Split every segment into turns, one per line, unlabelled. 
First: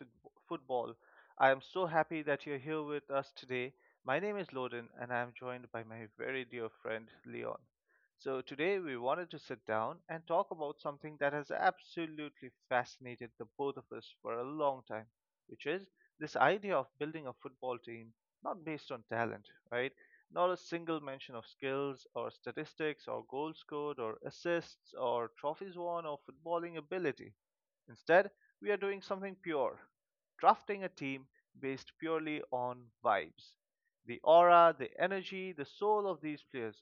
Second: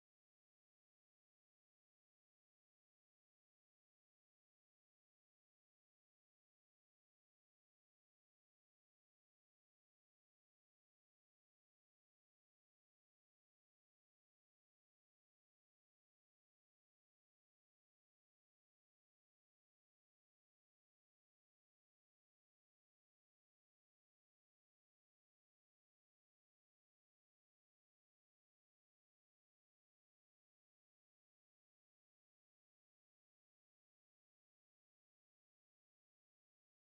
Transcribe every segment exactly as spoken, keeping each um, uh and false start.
fit- football. I am so happy that you're here with us today. My name is Loden, and I am joined by my very dear friend Leon. So, today we wanted to sit down and talk about something that has absolutely fascinated the both of us for a long time, which is this idea of building a football team not based on talent, right? Not a single mention of skills or statistics or goals scored or assists or trophies won or footballing ability. Instead, we are doing something pure, drafting a team based purely on vibes. The aura, the energy, the soul of these players,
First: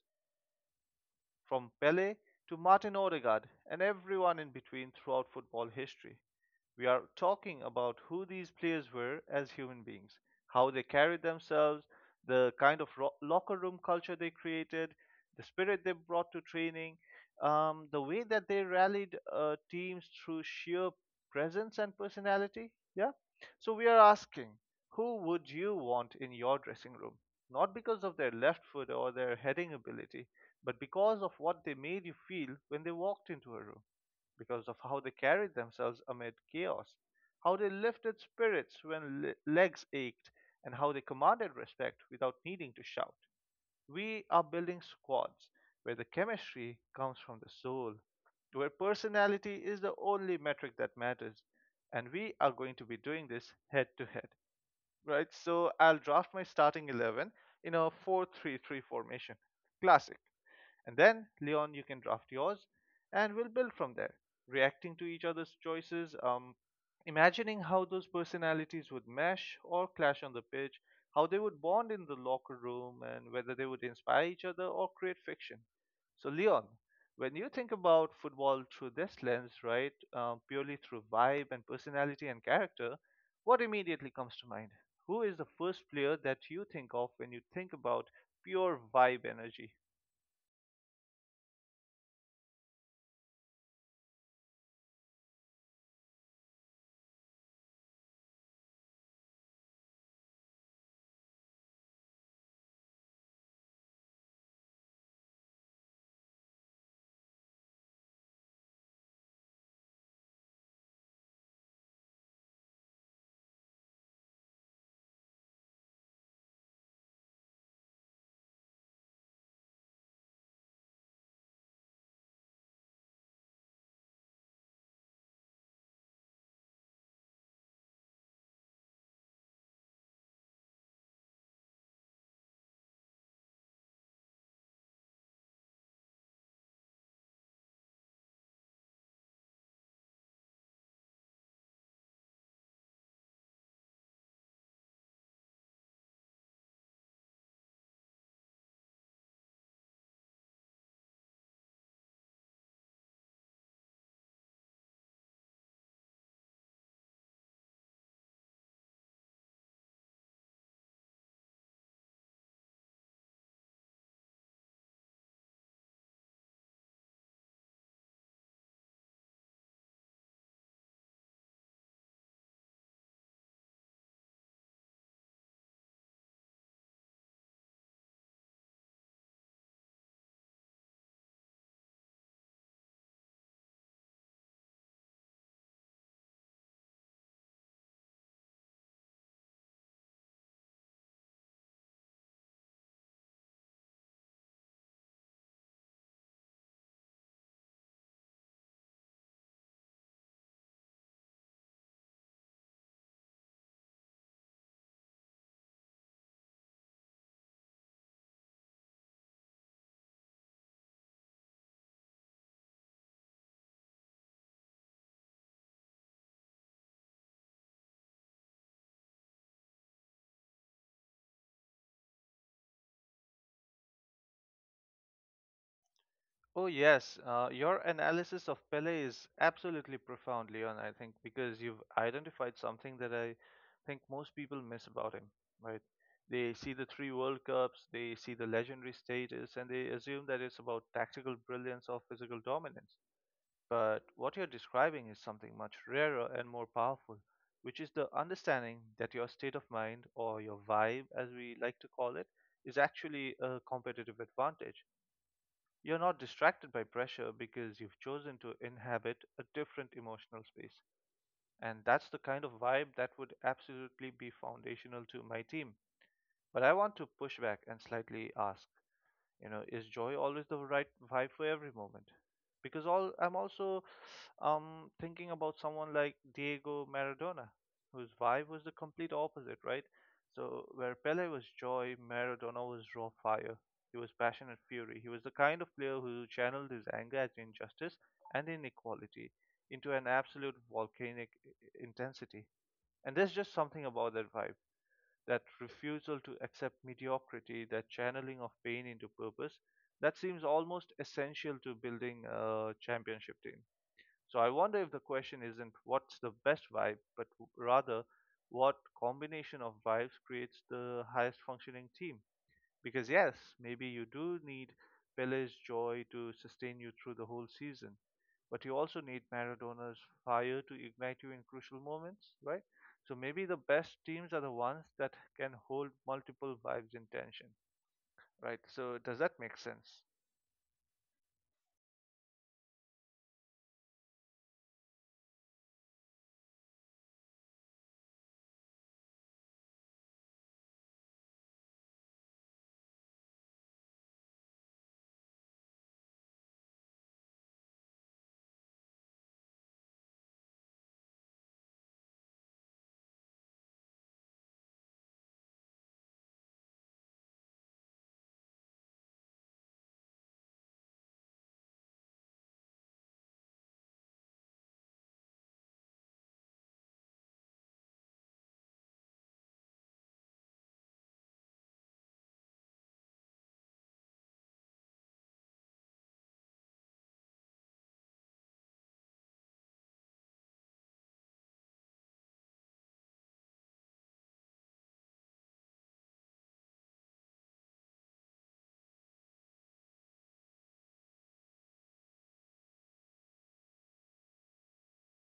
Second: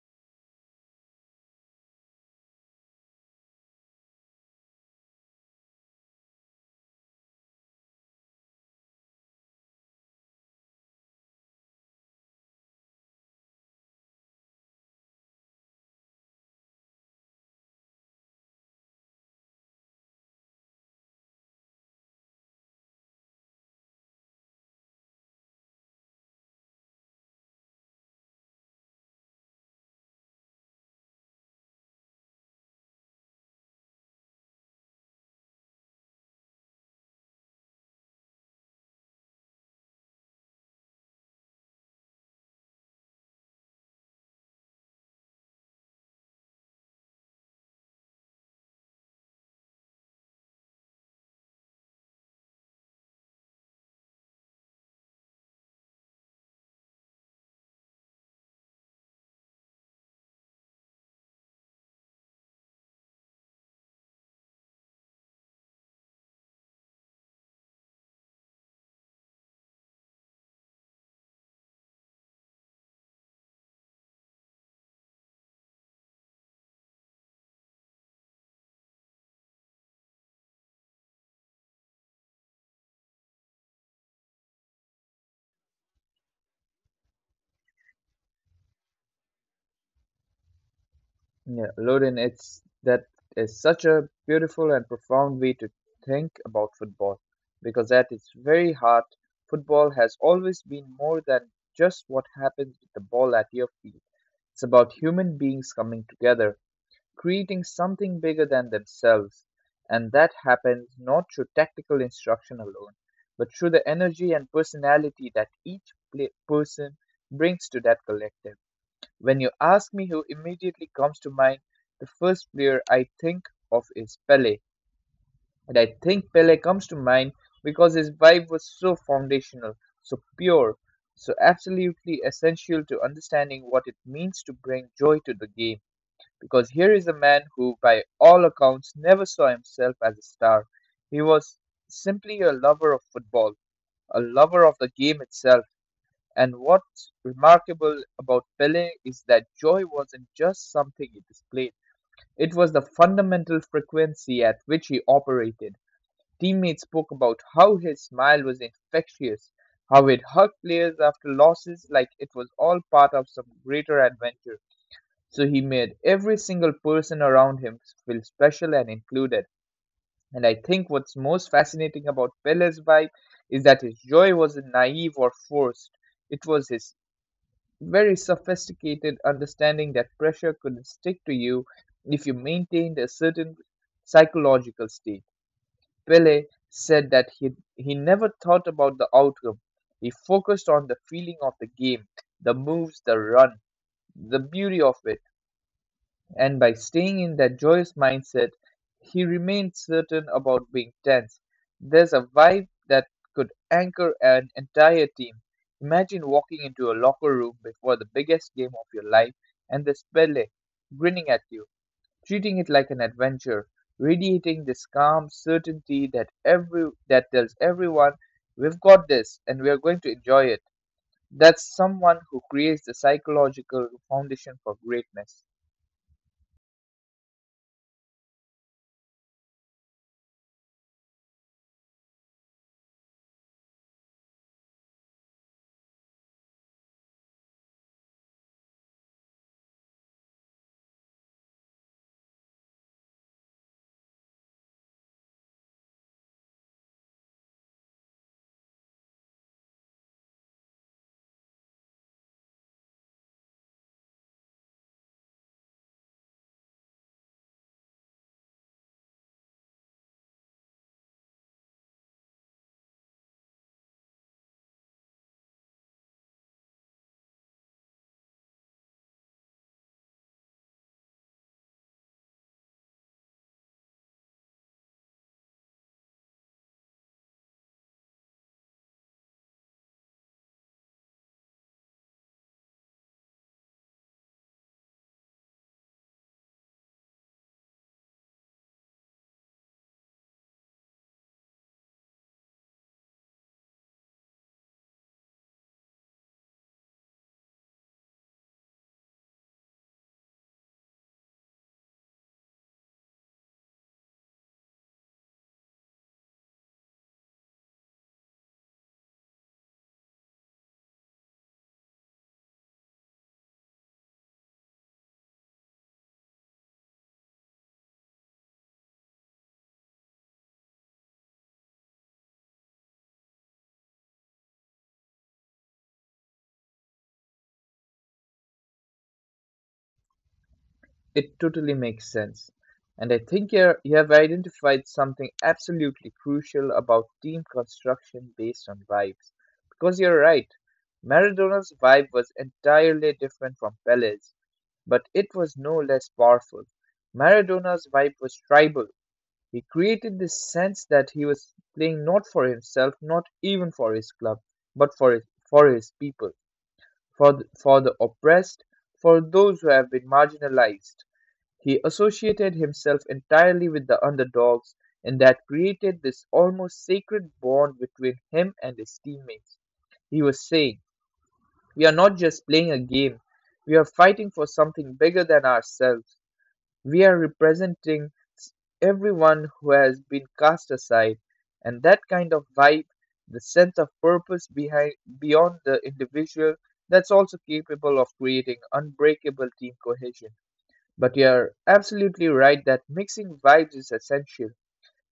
from Pele to Martin Odegaard and everyone in between throughout football history. We are talking about who these players were as human beings, how they carried themselves, the kind of ro- locker room culture they created, the spirit they brought to training, um, the way that they rallied uh, teams through sheer presence and personality. Yeah. So we are asking, who would you want in your dressing room? Not because of their left foot or their heading ability, but because of what they made you feel when they walked into a room, because of how they carried themselves amid chaos, how they lifted spirits when le- legs ached, and how they commanded respect without needing to shout. We are building squads where the chemistry comes from the soul, where personality is the only metric that matters, and we are going to be doing this head to head, right? So I'll draft my starting eleven in a four-three-three formation. Classic. And then, Leon, you can draft yours, and we'll build from there, reacting to each other's choices, um, imagining how those personalities would mesh or clash on the pitch, how they would bond in the locker room, and whether they would inspire each other or create friction. So, Leon, when you think about football through this lens, right, um, purely through vibe and personality and character, what immediately comes to mind? Who is the first player that you think of when you think about pure vibe energy?
Yeah, Loden, it's that is such a beautiful and profound way to think about football because at its very heart, football has always been more than just what happens with the ball at your feet. It's about human beings coming together, creating something bigger than themselves, and that happens not through tactical instruction alone, but through the energy and personality that each pla person brings to that collective. When you ask me who immediately comes to mind, the first player I think of is Pele. And I think Pele comes to mind because his vibe was so foundational, so pure, so absolutely essential to understanding what it means to bring joy to the game. Because here is a man who, by all accounts, never saw himself as a star. He was simply a lover of football, a lover of the game itself, and what's remarkable about Pele is that joy wasn't just something he displayed, it was the fundamental frequency at which he operated. Teammates spoke about how his smile was infectious, how it hugged players after losses like it was all part of some greater adventure. So he made every single person around him feel special and included. And I think what's most fascinating about Pele's vibe is that his joy wasn't naive or forced. It was his very sophisticated understanding that pressure could stick to you if you maintained a certain psychological state. Pele said that he, he never thought about the outcome. He focused on the feeling of the game, the moves, the run, the beauty of it. And by staying in that joyous mindset, he remained certain about being tense. There's a vibe that could anchor an entire team. Imagine walking into a locker room before the biggest game of your life, and there's Pele grinning at you, treating it like an adventure, radiating this calm certainty that every that tells everyone we've got this and we are going to enjoy it. That's someone who creates the psychological foundation for greatness.
Oh, yes. Uh, your analysis of Pele is absolutely profound, Leon, I think, because you've identified something that I think most people miss about him, right? They see the three World Cups, they see the legendary status, and they assume that it's about tactical brilliance or physical dominance. But what you're describing is something much rarer and more powerful, which is the understanding that your state of mind, or your vibe as we like to call it, is actually a competitive advantage. You're not distracted by pressure because you've chosen to inhabit a different emotional space. And that's the kind of vibe that would absolutely be foundational to my team. But I want to push back and slightly ask, you know, is joy always the right vibe for every moment, because all i'm also um thinking about someone like Diego Maradona, whose vibe was the complete opposite, right? So where Pele was joy, Maradona was raw fire. He was passionate fury. He was the kind of player who channeled his anger at injustice and inequality into an absolute volcanic i- intensity. And there's just something about that vibe, that refusal to accept mediocrity, that channeling of pain into purpose, that seems almost essential to building a championship team. So I wonder if the question isn't what's the best vibe, but rather what combination of vibes creates the highest functioning team. Because, yes, maybe you do need Pele's joy to sustain you through the whole season, but you also need Maradona's fire to ignite you in crucial moments, right? So maybe the best teams are the ones that can hold multiple vibes in tension, right? So, does that make sense?
It totally makes sense. And I think you're, you have identified something absolutely crucial about team construction based on vibes. Because you're right, Maradona's vibe was entirely different from Pele's, but it was no less powerful. Maradona's vibe was tribal. He created this sense that he was playing not for himself, not even for his club, but for his, for his people, for the, for the oppressed, for those who have been marginalized. He associated himself entirely with the underdogs, and that created this almost sacred bond between him and his teammates. He was saying, we are not just playing a game, we are fighting for something bigger than ourselves. We are representing s- everyone who has been cast aside, and that kind of vibe, the sense of purpose behind beyond the individual, that's also capable of creating unbreakable team cohesion. But you're absolutely right that mixing vibes is essential.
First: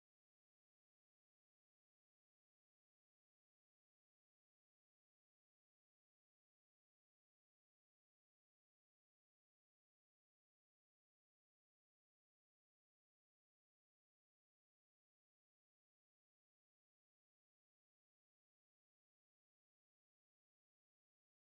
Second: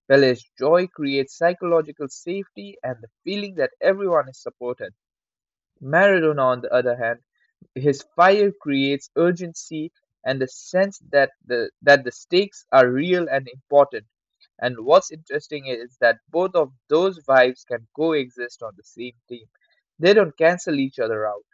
Village joy creates psychological safety and the feeling that everyone is supported. Maradona, on the other hand, his fire creates urgency and the sense that the that the stakes are real and important. And what's interesting is that both of those vibes can coexist on the same team. They don't cancel each other out.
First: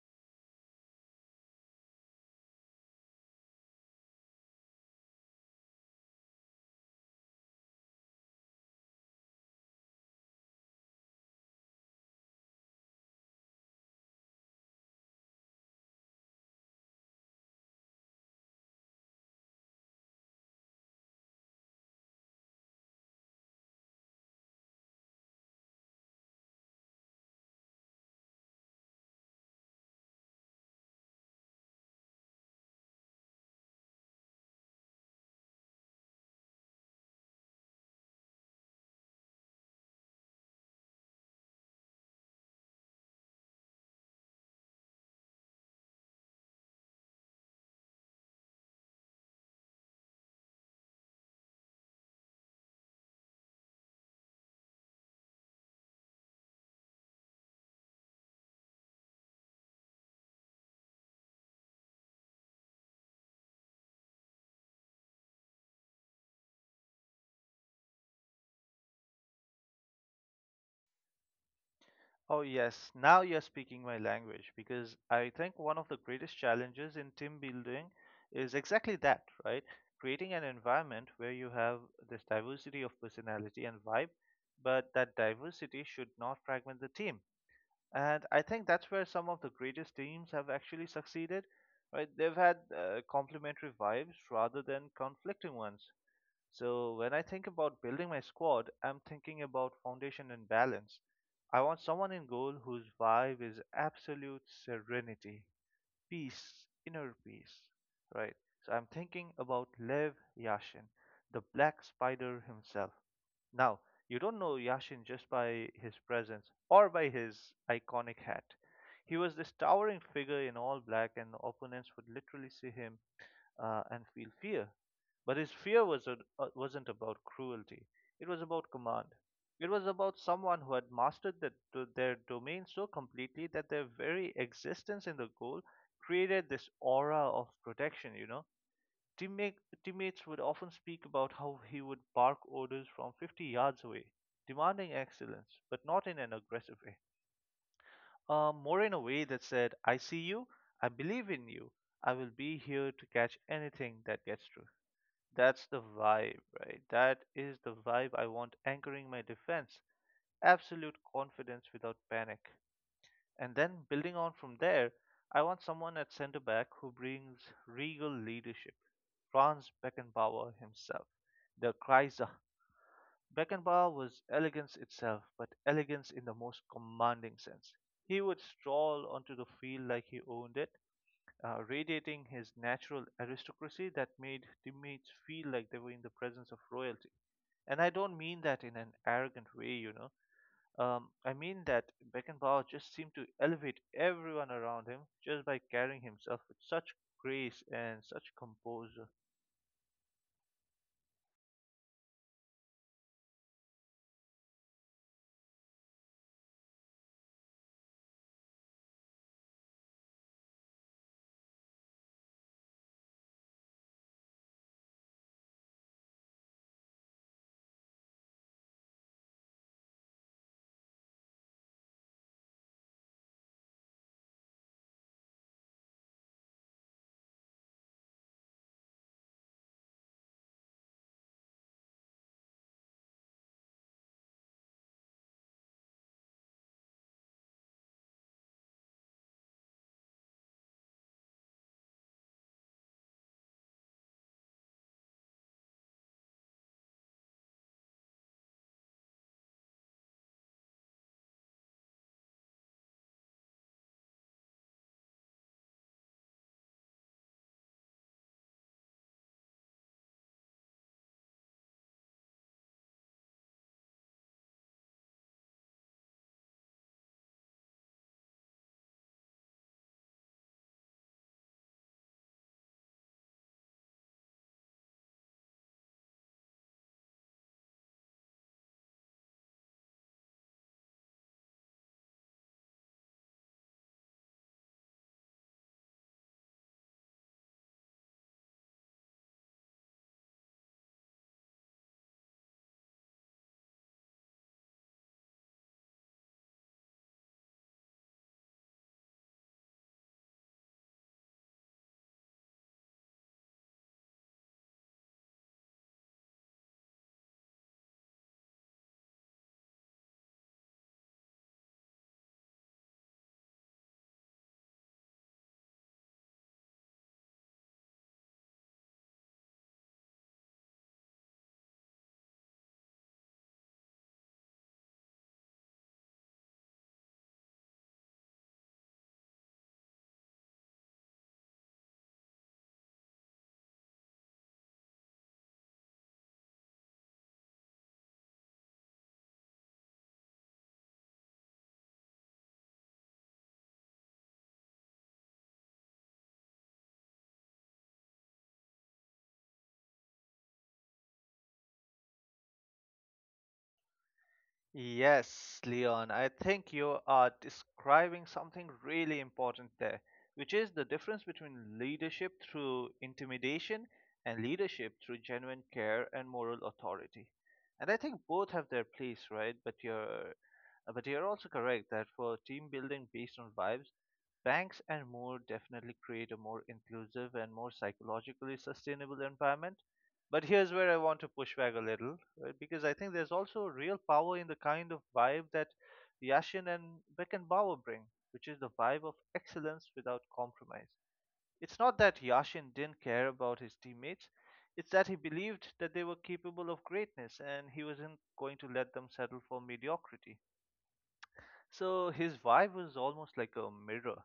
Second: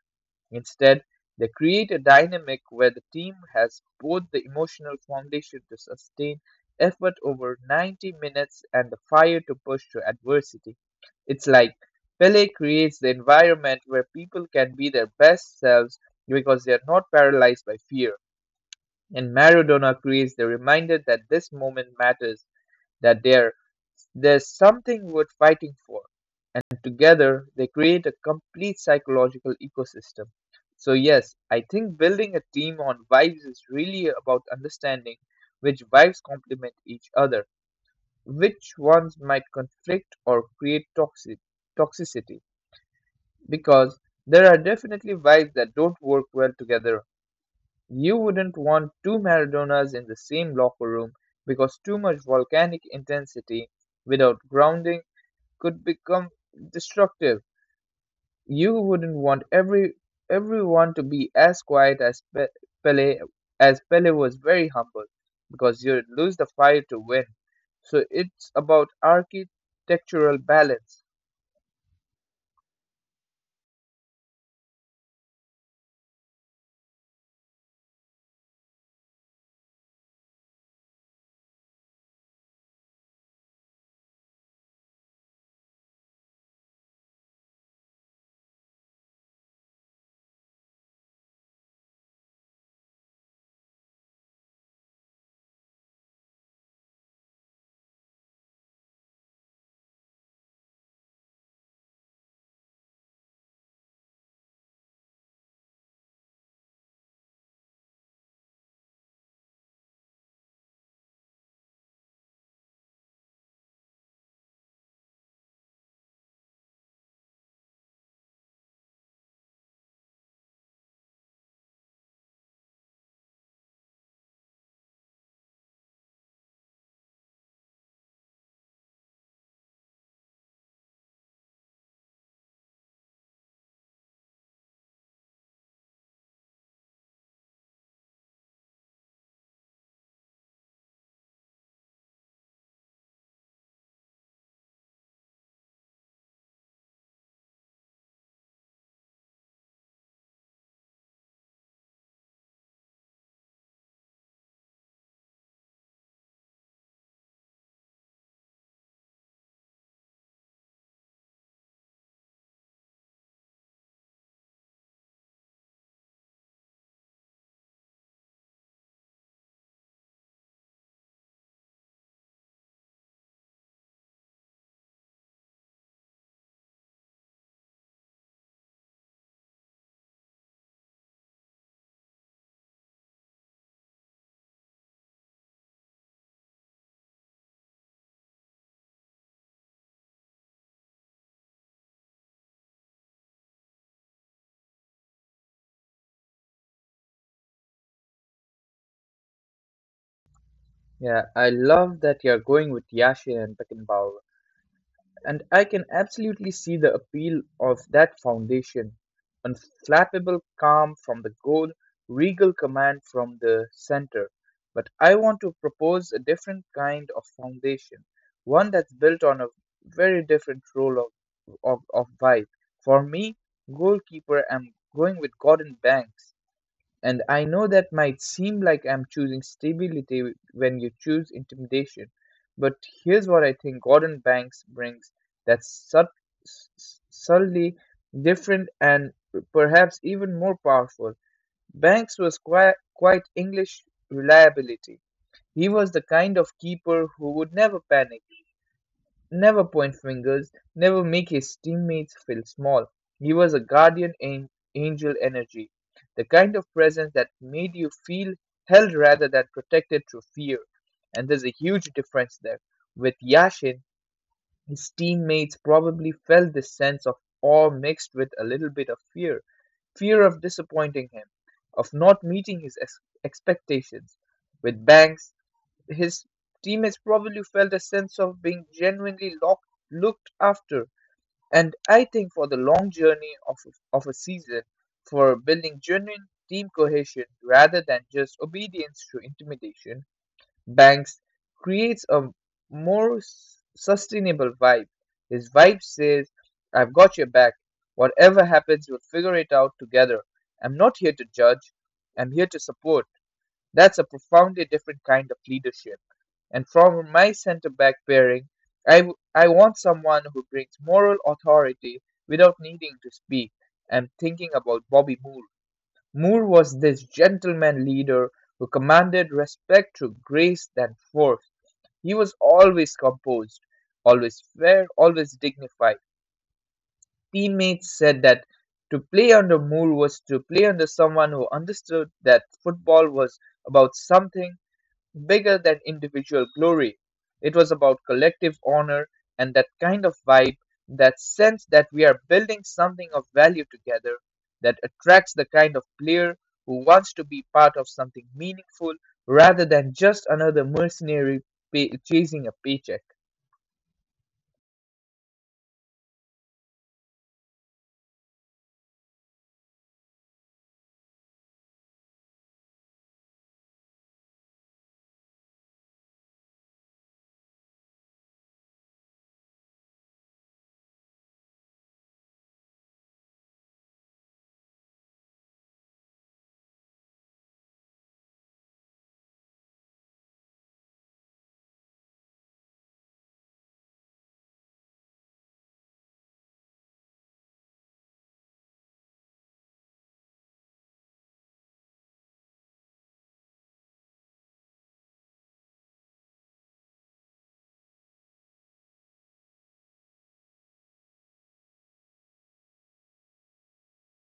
Instead, they create a dynamic where the team has both the emotional foundation to sustain effort over ninety minutes and the fire to push through adversity. It's like Pele creates the environment where people can be their best selves because they are not paralyzed by fear. And Maradona creates the reminder that this moment matters, that there, there's something worth fighting for, and together they create a complete psychological ecosystem. So, yes, I think building a team on vibes is really about understanding which vibes complement each other, which ones might conflict or create toxic toxicity, because there are definitely vibes that don't work well together. You wouldn't want two Maradonas in the same locker room because too much volcanic intensity without grounding could become destructive. You wouldn't want every everyone to be as quiet as Pe- Pele, as Pele was very humble, because you'd lose the fight to win. So it's about architectural balance.
Oh, yes, now you're speaking my language, because I think one of the greatest challenges in team building is exactly that, right? Creating an environment where you have this diversity of personality and vibe, but that diversity should not fragment the team. And I think that's where some of the greatest teams have actually succeeded, right? They've had uh, complementary vibes rather than conflicting ones. So when I think about building my squad, I'm thinking about foundation and balance. I want someone in goal whose vibe is absolute serenity, peace, inner peace, right? So I'm thinking about Lev Yashin, the black spider himself. Now, you don't know Yashin just by his presence or by his iconic hat. He was this towering figure in all black, and opponents would literally see him uh, and feel fear. But his fear was a, uh, wasn't about cruelty, it was about command. It was about someone who had mastered the, do- their domain so completely that their very existence in the goal created this aura of protection, you know. Teammate, Teammates would often speak about how he would bark orders from fifty yards away, demanding excellence, but not in an aggressive way. Uh, more in a way that said, I see you, I believe in you, I will be here to catch anything that gets through. That's the vibe, right? That is the vibe I want anchoring my defense. Absolute confidence without panic. And then building on from there, I want someone at center back who brings regal leadership. Franz Beckenbauer himself, the Kaiser. Beckenbauer was elegance itself, but elegance in the most commanding sense. He would stroll onto the field like he owned it, uh, radiating his natural aristocracy that made teammates feel like they were in the presence of royalty. And I don't mean that in an arrogant way, you know. Um, I mean that Beckenbauer just seemed to elevate everyone around him just by carrying himself with such grace and such composure.
Yeah, I love that you're going with Yashin and Beckenbauer. And I can absolutely see the appeal of that foundation. Unflappable calm from the goal, regal command from the center. But I want to propose a different kind of foundation, one that's built on a very different role of, of, of vibe. For me, goalkeeper, I'm going with Gordon Banks. And I know that might seem like I'm choosing stability when you choose intimidation, but here's what I think Gordon Banks brings that's sub- s- s- subtly different and perhaps even more powerful. Banks was quite, quite English reliability. He was the kind of keeper who would never panic, never point fingers, never make his teammates feel small. He was a guardian an- angel energy, the kind of presence that made you feel held rather than protected through fear. And there's a huge difference there. With Yashin, his teammates probably felt this sense of awe mixed with a little bit of fear fear of disappointing him, of not meeting his ex- expectations. With Banks, his teammates probably felt a sense of being genuinely lock, looked after. And I think for the long journey of, of a season, for building genuine team cohesion rather than just obedience to intimidation, Banks creates a more s- sustainable vibe. His vibe says, I've got your back. Whatever happens, we'll figure it out together. I'm not here to judge, I'm here to support. That's a profoundly different kind of leadership. And from my center back pairing, I, w- I want someone who brings moral authority without needing to speak. I'm thinking about Bobby Moore. Moore was this gentleman leader who commanded respect through grace than force. He was always composed, always fair, always dignified. Teammates said that to play under Moore was to play under someone who understood that football was about something bigger than individual glory. It was about collective honor, and that kind of vibe, that sense that we are building something of value together, that attracts the kind of player who wants to be part of something meaningful rather than just another mercenary pay- chasing a paycheck.
Yes, Leon, I think you are describing something really important there, which is the difference between leadership through intimidation and leadership through genuine care and moral authority. And I think both have their place, right? But you're uh, but you're also correct that for team building based on vibes, Banks and more definitely create a more inclusive and more psychologically sustainable environment. But here's where I want to push back a little, right? Because I think there's also real power in the kind of vibe that Yashin and Beckenbauer bring, which is the vibe of excellence without compromise. It's not that Yashin didn't care about his teammates, it's that he believed that they were capable of greatness and he wasn't going to let them settle for mediocrity. So his vibe was almost like a mirror.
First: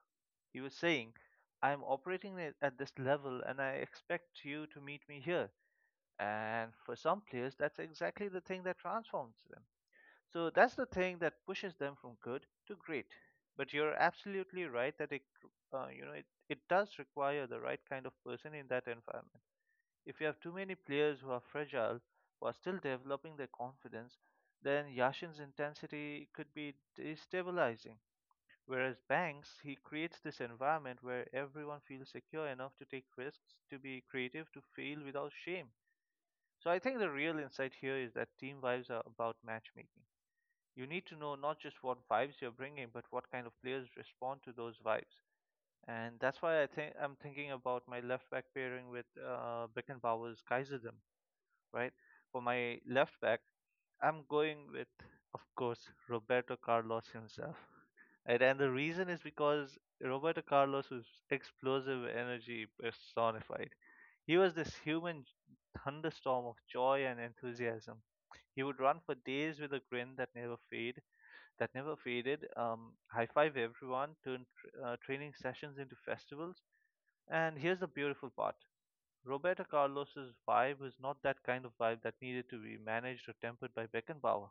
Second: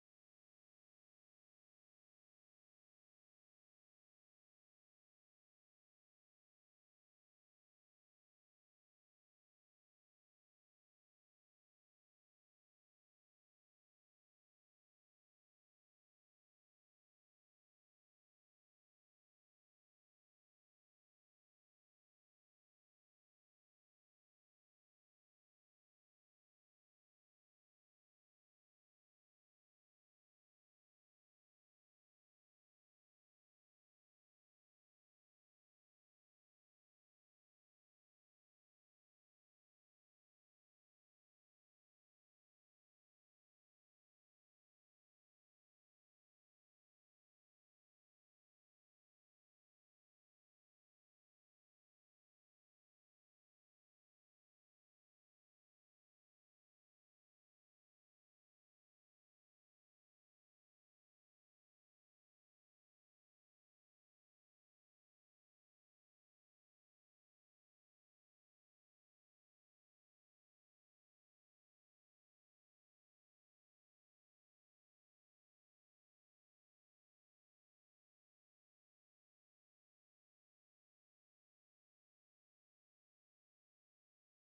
He was saying, I'm operating at at this level and I expect you to meet me here. And for some players, that's exactly the thing that transforms them. So that's the thing that pushes them from good to great. But you're absolutely right that it, uh, you know, it, it does require the right kind of person in that environment. If you have too many players who are fragile, who are still developing their confidence, then Yashin's intensity could be destabilizing. Whereas Banks, he creates this environment where everyone feels secure enough to take risks, to be creative, to fail without shame. So I think the real insight here is that team vibes are about matchmaking. You need to know not just what vibes you're bringing, but what kind of players respond to those vibes. And that's why I think I'm thinking about my left back pairing with uh, Beckenbauer's Kaiserdom, right? For my left back, I'm going with, of course, Roberto Carlos himself. Right, and the reason is because Roberto Carlos was explosive energy personified. He was this human thunderstorm of joy and enthusiasm. He would run for days with a grin that never fade, that never faded. Um, high five everyone, turn tr- uh, training sessions into festivals. And here's the beautiful part: Roberto Carlos's vibe was not that kind of vibe that needed to be managed or tempered by Beckenbauer.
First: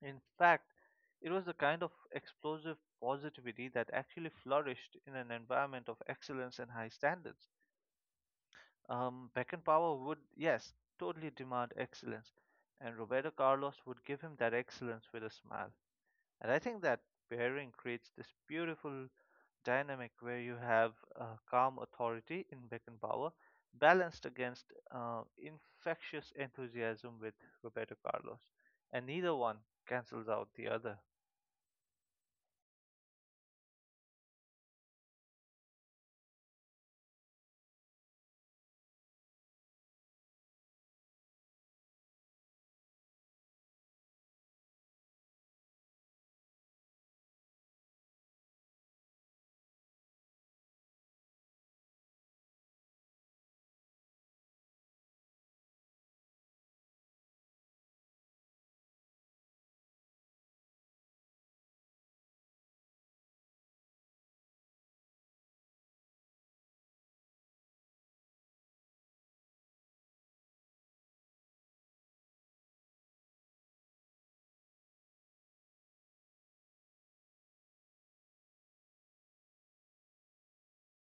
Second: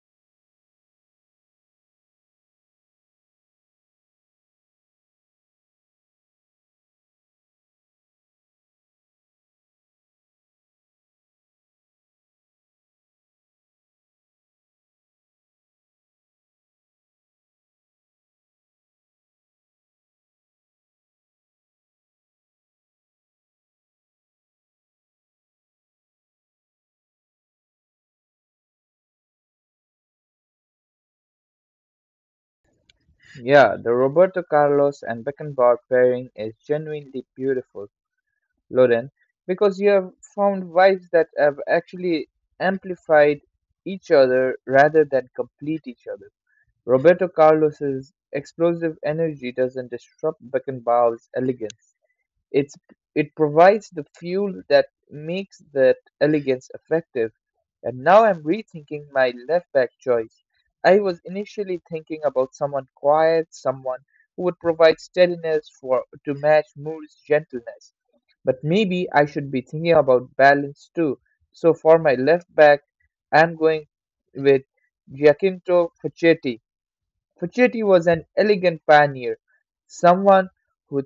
In fact, it was the kind of explosive positivity that actually flourished in an environment of excellence and high standards. Um, Beckenbauer would, yes, totally demand excellence, and Roberto Carlos would give him that excellence with a smile. And I think that pairing creates this beautiful dynamic where you have uh, calm authority in Beckenbauer balanced against uh, infectious enthusiasm with Roberto Carlos, and neither one cancels out the other.
Yeah, the Roberto Carlos and Beckenbauer pairing is genuinely beautiful. Lauren, because you have found vibes that have actually amplified each other rather than complete each other. Roberto Carlos's explosive energy doesn't disrupt Beckenbauer's elegance. It's it provides the fuel that makes that elegance effective. And now I'm rethinking my left back choice. I was initially thinking about someone quiet, someone who would provide steadiness for to match Moore's gentleness. But maybe I should be thinking about balance too. So for my left back, I'm going with Giacinto Facchetti. Facchetti was an elegant pioneer, someone who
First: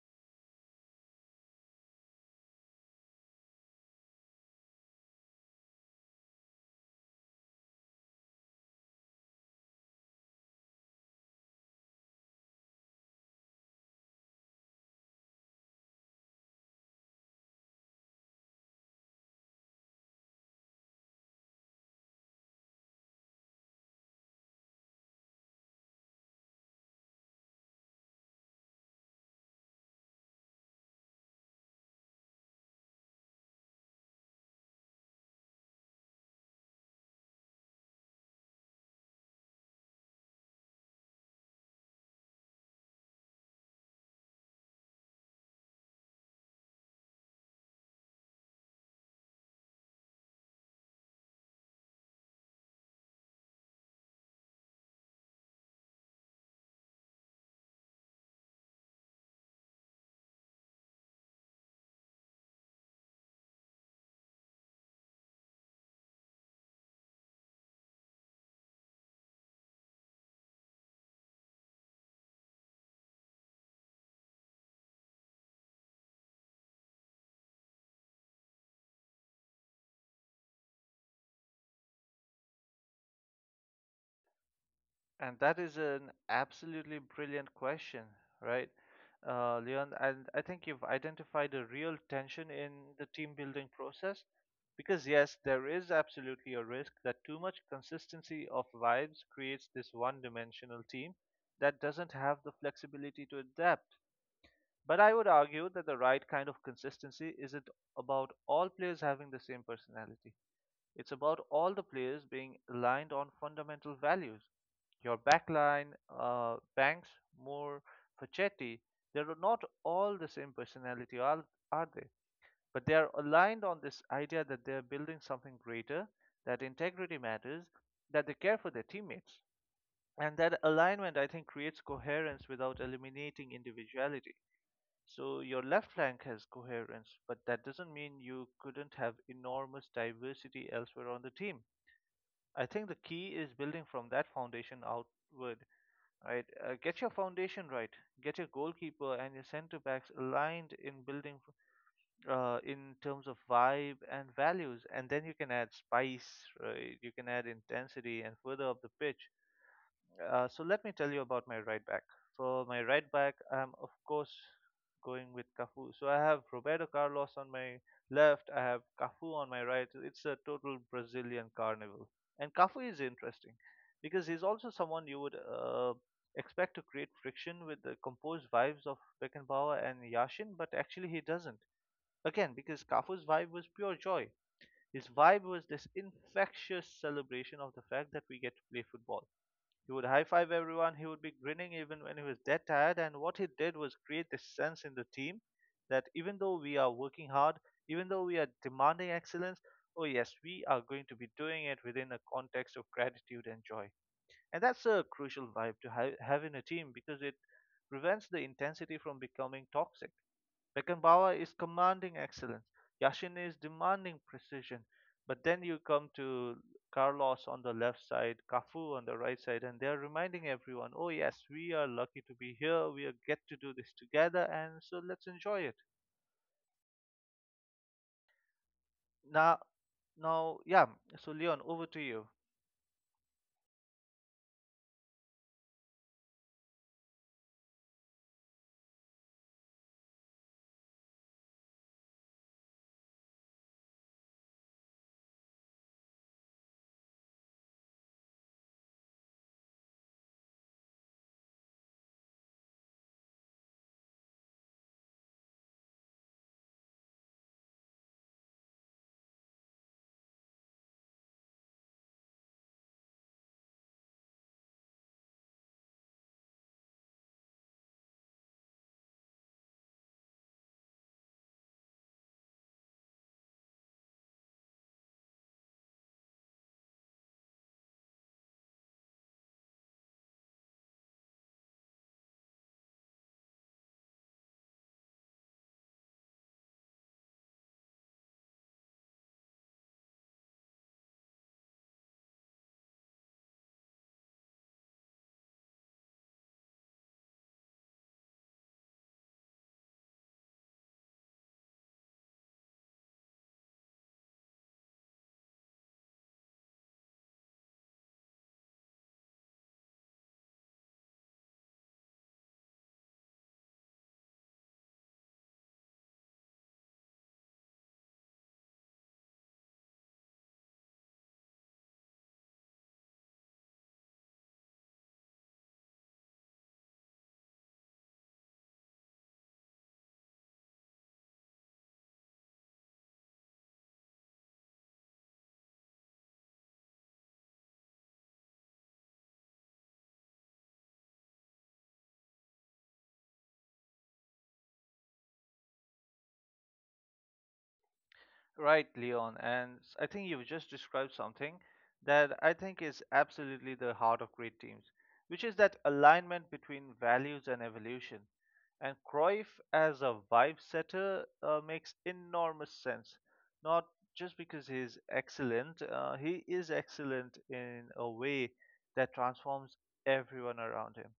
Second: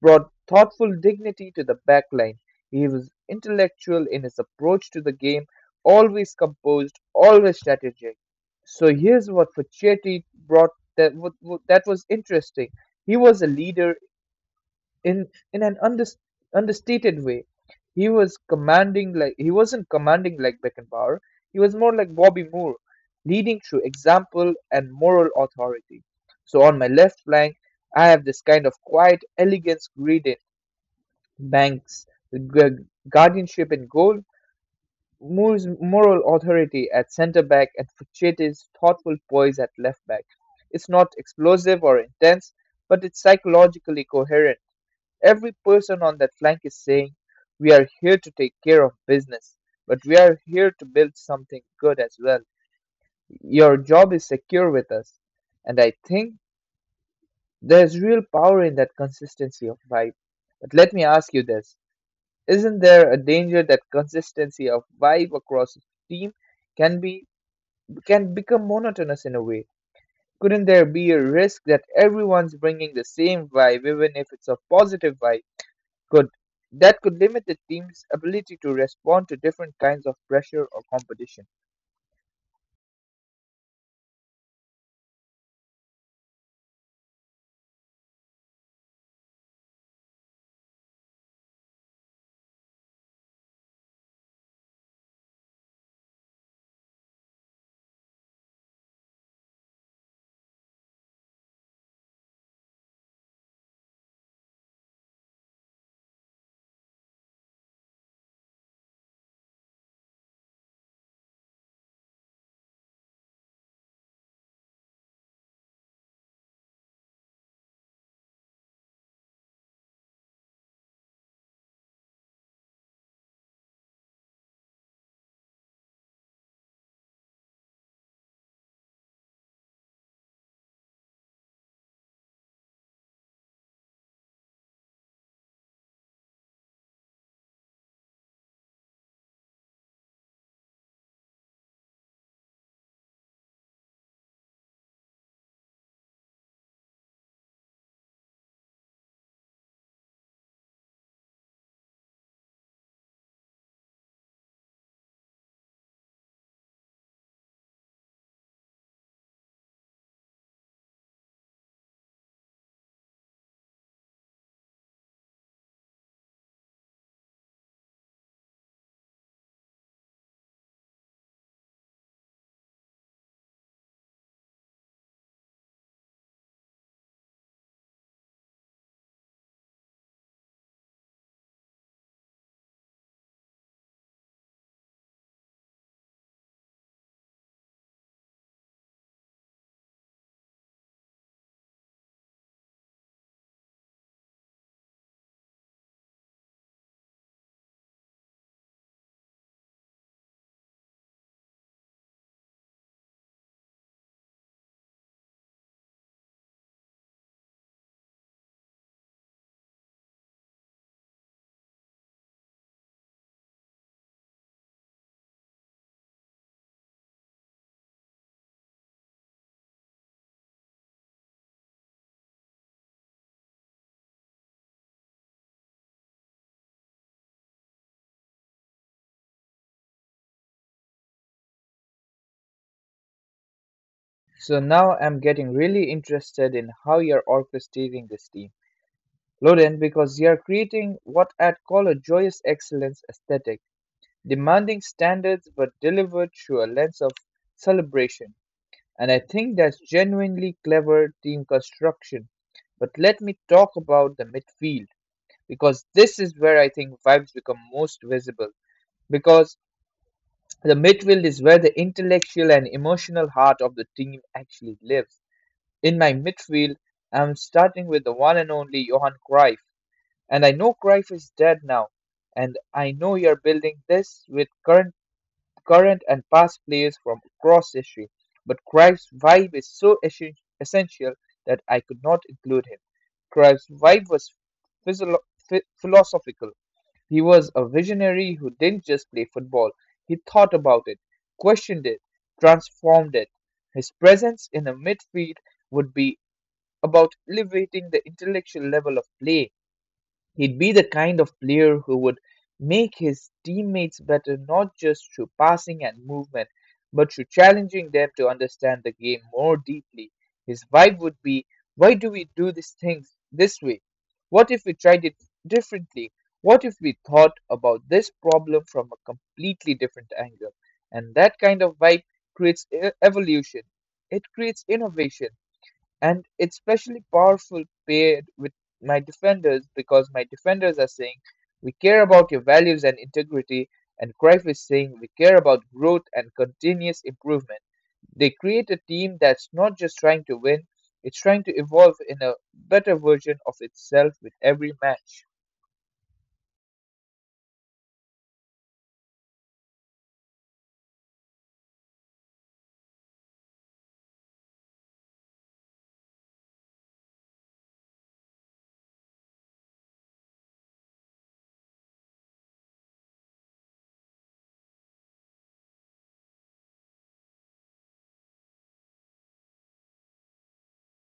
brought thoughtful dignity to the back line. He was intellectual in his approach to the game, always composed, always strategic. So here's what Facchetti brought that wa- wa- that was interesting. He was a leader in in an unders- understated way. He was commanding like he wasn't commanding like Beckenbauer. He was more like Bobby Moore, leading through example and moral authority. So on my left flank, I have this kind of quiet elegance gradient, Banks' gu- guardianship in goal, Moore's moral authority at centre back, and Fuchetti's thoughtful poise at left back. It's not explosive or intense, but it's psychologically coherent. Every person on that flank is saying, we are here to take care of business, but we are here to build something good as well. Your job is secure with us. And I think there's real power in that consistency of vibe. But let me ask you this: isn't there a danger that consistency of vibe across a team can be can become monotonous in a way? Couldn't there be a risk that everyone's bringing the same vibe, even if it's a positive vibe? Could That could limit the team's ability to respond to different kinds of pressure or competition.
And that is an absolutely brilliant question, right? Uh, Leon, and I think you've identified a real tension in the team building process because, yes, there is absolutely a risk that too much consistency of vibes creates this one dimensional team that doesn't have the flexibility to adapt. But I would argue that the right kind of consistency isn't about all players having the same personality. It's about all the players being aligned on fundamental values. Your backline, uh, Banks, Moore, Facchetti, they're not all the same personality, are, are they? But they are aligned on this idea that they're building something greater, that integrity matters, that they care for their teammates. And that alignment, I think, creates coherence without eliminating individuality. So your left flank has coherence, but that doesn't mean you couldn't have enormous diversity elsewhere on the team. I think the key is building from that foundation outward, right? Uh, get your foundation right. Get your goalkeeper and your centre backs aligned in building uh, in terms of vibe and values, and then you can add spice, right? You can add intensity and further up the pitch. Uh, so let me tell you about my right back. For my right back, I'm of course going with Cafu. So I have Roberto Carlos on my left. I have Cafu on my right. It's a total Brazilian carnival. And Cafu is interesting because he's also someone you would uh, expect to create friction with the composed vibes of Beckenbauer and Yashin, but actually he doesn't. Again, because Cafu's vibe was pure joy. His vibe was this infectious celebration of the fact that we get to play football. He would high five everyone. He would be grinning even when he was dead tired. And what he did was create this sense in the team that even though we are working hard, even though we are demanding excellence, oh yes, we are going to be doing it within a context of gratitude and joy. And that's a crucial vibe to ha- have in a team because it prevents the intensity from becoming toxic. Beckenbauer is commanding excellence. Yashin is demanding precision. But then you come to Carlos on the left side, Cafu on the right side, and they're reminding everyone, oh, yes, we are lucky to be here. We get to do this together, and so let's enjoy it. Now, now, yeah, so Leon, over to you.
So now I'm getting really interested in how you're orchestrating this team, Loden, because you're creating what I'd call a joyous excellence aesthetic, demanding standards but delivered through a lens of celebration. And I think that's genuinely clever team construction. But let me talk about the midfield because this is where I think vibes become most visible. Because the midfield is where the intellectual and emotional heart of the team actually lives. In my midfield, I'm starting with the one and only Johan Cruyff. And I know Cruyff is dead now. And I know you're building this with current current and past players from across history, but Cruyff's vibe is so essen- essential that I could not include him. Cruyff's vibe was physio- ph- philosophical. He was a visionary who didn't just play football, he thought about it, questioned it, transformed it. His presence in a midfield would be about elevating the intellectual level of play. He'd be the kind of player who would make his teammates better not just through passing and movement, but through challenging them to understand the game more deeply. His vibe would be, why do we do these things this way? What if we tried it differently? What if we thought about this problem from a completely different angle? And that kind of vibe creates e- evolution, it creates innovation, and it's especially powerful paired with my defenders, because my defenders are saying we care about your values and integrity, and Cruyff is saying we care about growth and continuous improvement. They create a team that's not just trying to win, it's trying to evolve in a better version of itself with every match.
Right, Leon. And s- I think you've just described something that I think is absolutely the heart of great teams, which is that alignment between values and evolution. And Cruyff as a vibe setter uh, makes enormous sense, not just because he's excellent, uh, he is excellent in a way that transforms everyone around him,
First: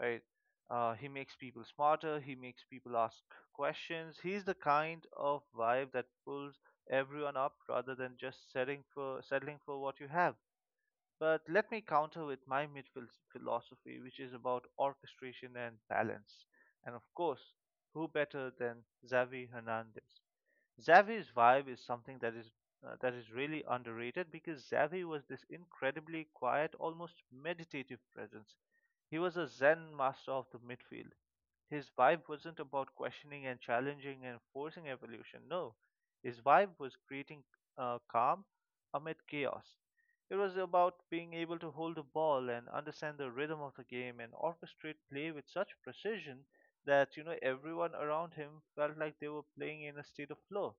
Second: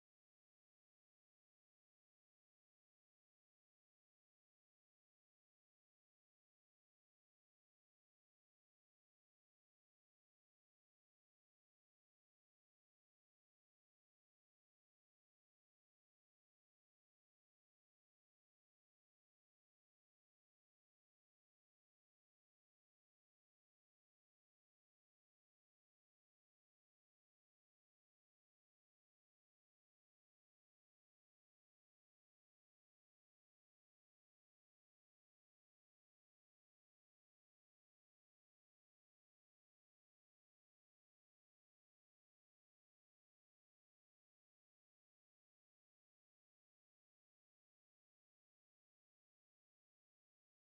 right? Uh, he makes people smarter. He makes people ask questions. He's the kind of vibe that pulls everyone up rather than just settling for settling for what you have. But let me counter with my midfield philosophy, which is about orchestration and balance. And of course, who better than Xavi Hernandez? Xavi's vibe is something that is uh, that is really underrated because Xavi was this incredibly quiet, almost meditative presence. He was a Zen master of the midfield. His vibe wasn't about questioning and challenging and forcing evolution. No, his vibe was creating uh, calm amid chaos. It was about being able to hold the ball and understand the rhythm of the game and orchestrate play with such precision that you know everyone around him felt like they were playing in a state of flow.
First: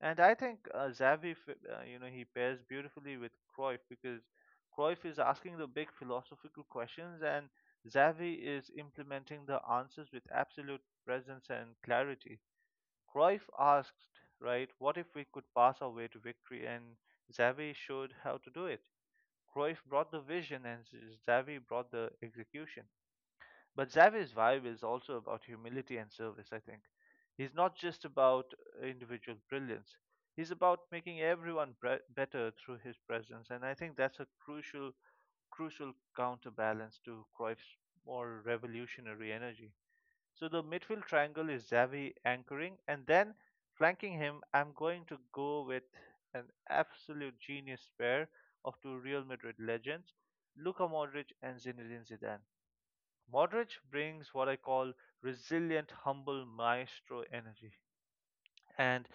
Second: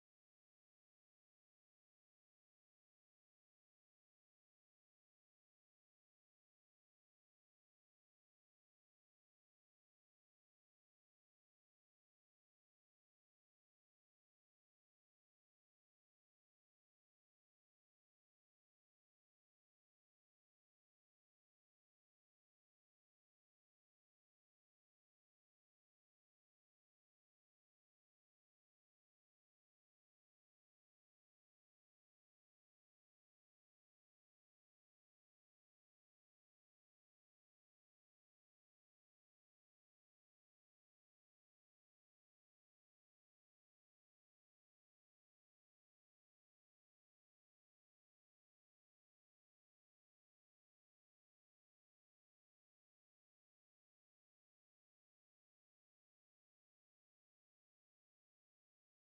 And I think uh, Xavi, fi- uh, you know, he pairs beautifully with Cruyff because Cruyff is asking the big philosophical questions and Xavi is implementing the answers with absolute presence and clarity. Cruyff asked, right, what if we could pass our way to victory? And Xavi showed how to do it. Cruyff brought the vision and Xavi brought the execution. But Xavi's vibe is also about humility and service, I think. He's not just about individual brilliance. He's about making everyone bre- better through his presence, and I think that's a crucial, crucial counterbalance to Cruyff's more revolutionary energy. So the midfield triangle is Xavi anchoring, and then flanking him, I'm going to go with an absolute genius pair of two Real Madrid legends, Luka Modric and Zinedine Zidane. Modric brings what I call resilient, humble maestro energy, and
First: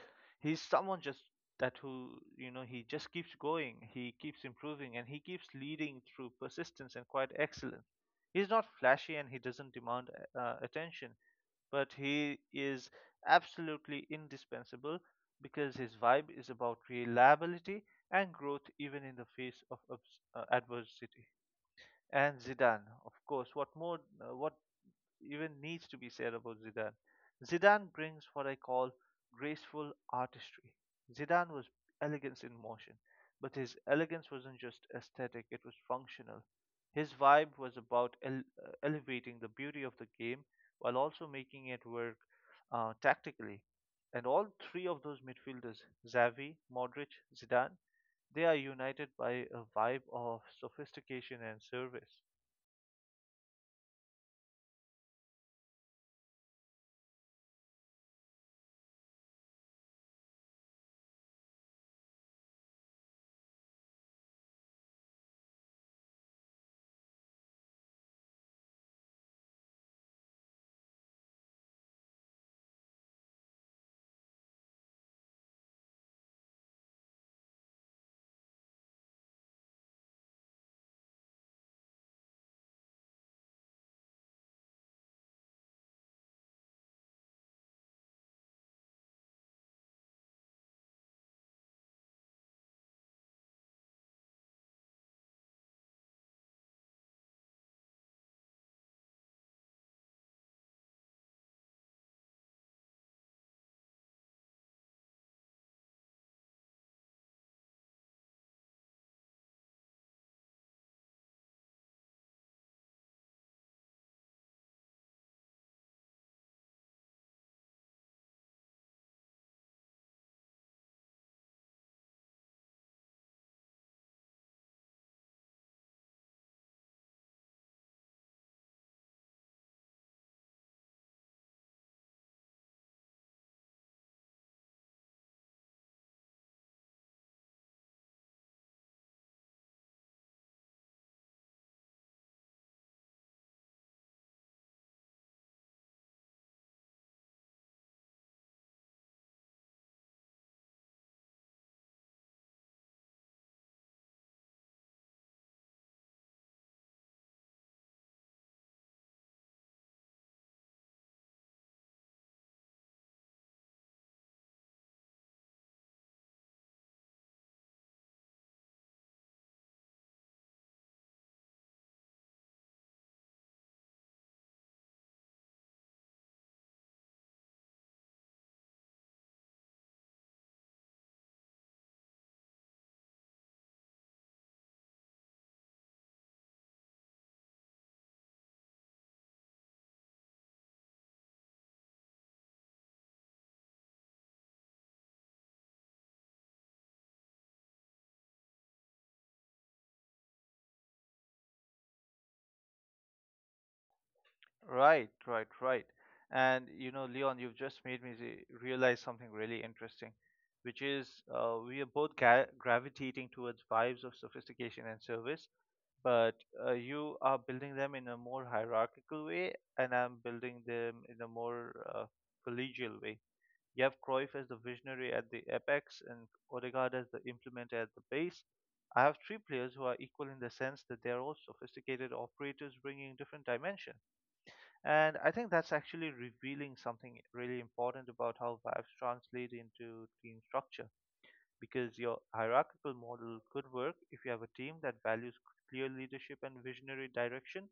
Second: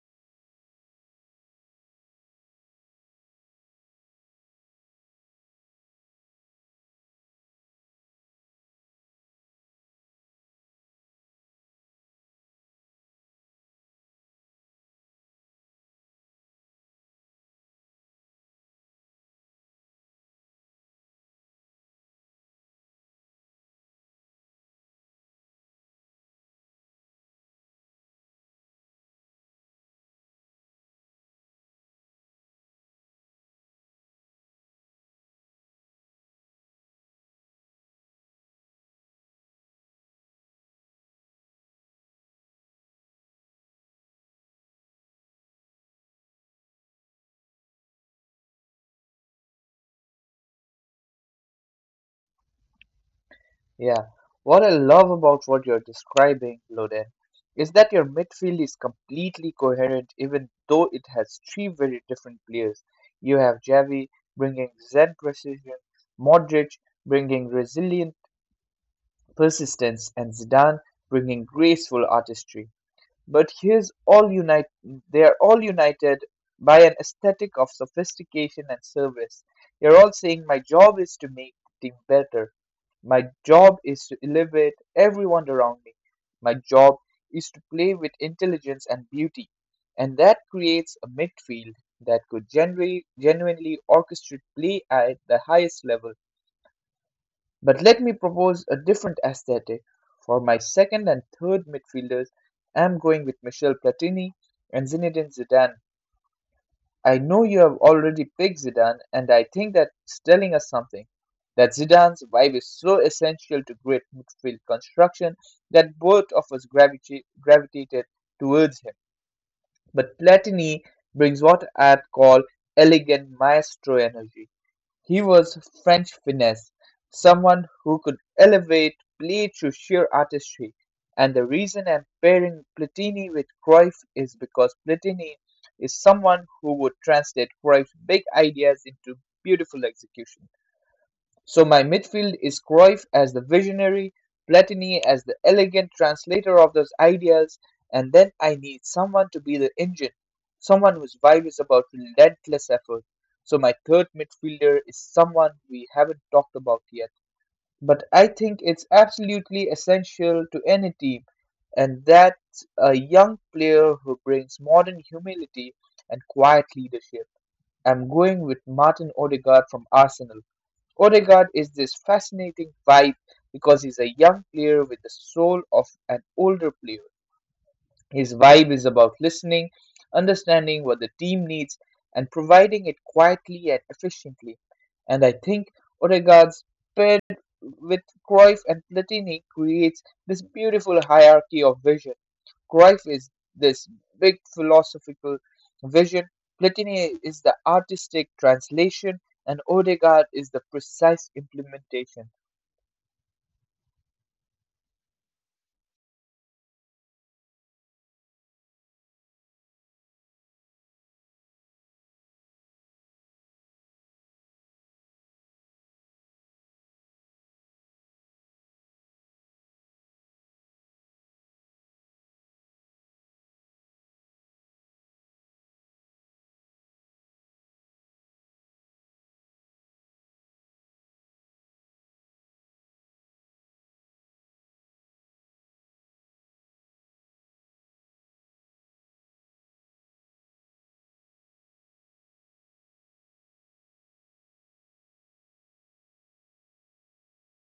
he's someone just that who you know he just keeps going, he keeps improving, and he keeps leading through persistence and quite excellence. He's not flashy and he doesn't demand uh, attention, but he is absolutely indispensable because his vibe is about reliability and growth even in the face of obs- uh, adversity. And Zidane, of course, what more uh, what even needs to be said about Zidane. Zidane brings what I call graceful artistry. Zidane was elegance in motion, but his elegance wasn't just aesthetic, it was functional. His vibe was about ele- uh, elevating the beauty of the game while also making it work uh, tactically. And all three of those midfielders, Xavi, Modric, Zidane, they are united by a vibe of sophistication and service.
Yeah. What I love about what you're describing, Loden, is that your midfield is completely coherent, even though it has three very different players. You have Javi bringing Zen precision, Modric bringing resilient persistence, and Zidane bringing graceful artistry. But here's all unite they are all united by an aesthetic of sophistication and service. They're all saying my job is to make the team better. My job is to elevate everyone around me. My job is to play with intelligence and beauty. And that creates a midfield that could genu- genuinely orchestrate play at the highest level. But let me propose a different aesthetic. For my second and third midfielders, I'm going with Michel Platini and Zinedine Zidane. I know you have already picked Zidane, and I think that's telling us something. That Zidane's vibe is so essential to great midfield construction that both of us gravita- gravitated towards him. But Platini brings what I'd call elegant maestro energy. He was French finesse, someone who could elevate play through sheer artistry, and the reason I'm pairing Platini with Cruyff is because Platini is someone who would translate Cruyff's big ideas into beautiful execution. So my midfield is Cruyff as the visionary, Platini as the elegant translator of those ideals, and then I need someone to be the engine, someone whose vibe is about relentless effort. So my third midfielder is someone we haven't talked about yet, but I think it's absolutely essential to any team, and that's a young player who brings modern humility and quiet leadership. I'm going with Martin Odegaard from Arsenal. Odegaard is this fascinating vibe because he's a young player with the soul of an older player. His vibe is about listening, understanding what the team needs, and providing it quietly and efficiently. And I think Odegaard's paired with Cruyff and Platini creates this beautiful hierarchy of vision. Cruyff is this big philosophical vision, Platini is the artistic translation, and Odegaard is the precise implementation.
Right, right, right. And you know, Leon, you've just made me re- realize something really interesting, which is uh, we are both ga- gravitating towards vibes of sophistication and service, but uh, you are building them in a more hierarchical way, and I'm building them in a more uh, collegial way. You have Cruyff as the visionary at the apex and Odegaard as the implementer at the base. I have three players who are equal in the sense that they are all sophisticated operators bringing different dimensions, and I think that's actually revealing something really important about how vibes translate into team structure because your hierarchical model could work if you have a team that values clear leadership and visionary direction.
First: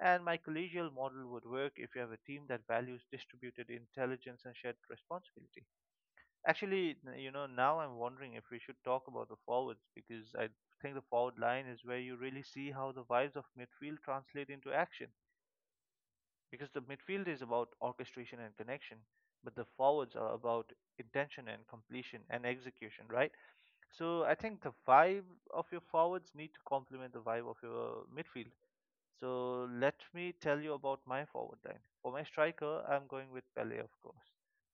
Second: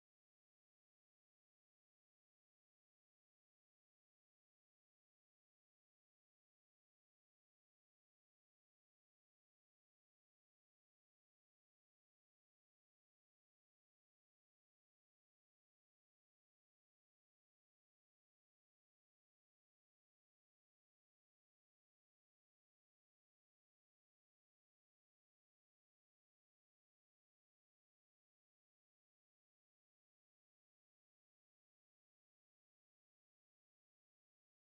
And my collegial model would work if you have a team that values distributed intelligence and shared responsibility. Actually, n- you know, now I'm wondering if we should talk about the forwards because I think the forward line is where you really see how the vibes of midfield translate into action because the midfield is about orchestration and connection, but the forwards are about intention and completion and execution, right? So I think the vibe of your forwards need to complement the vibe of your midfield. So let me tell you about my forward line. For my striker, I'm going with Pele, of course.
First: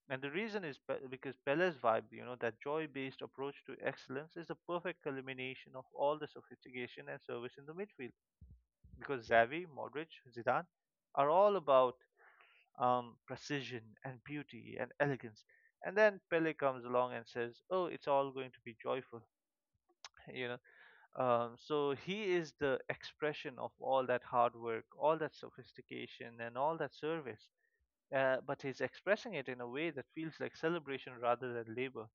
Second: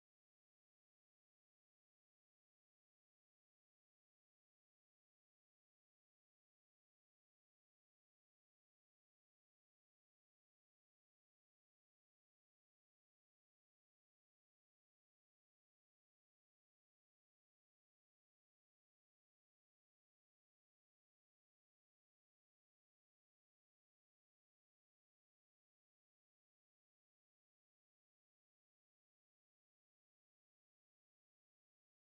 And the reason is pe- because Pele's vibe, you know, that joy based approach to excellence is the perfect culmination of all the sophistication and service in the midfield. Because Xavi, Modric, Zidane are all about um, precision and beauty and elegance. And then Pele comes along and says, "Oh, it's all going to be joyful," you know. Um, so he is the expression of all that hard work, all that sophistication, and all that service. Uh, but he's expressing it in a way that feels like celebration rather than labor,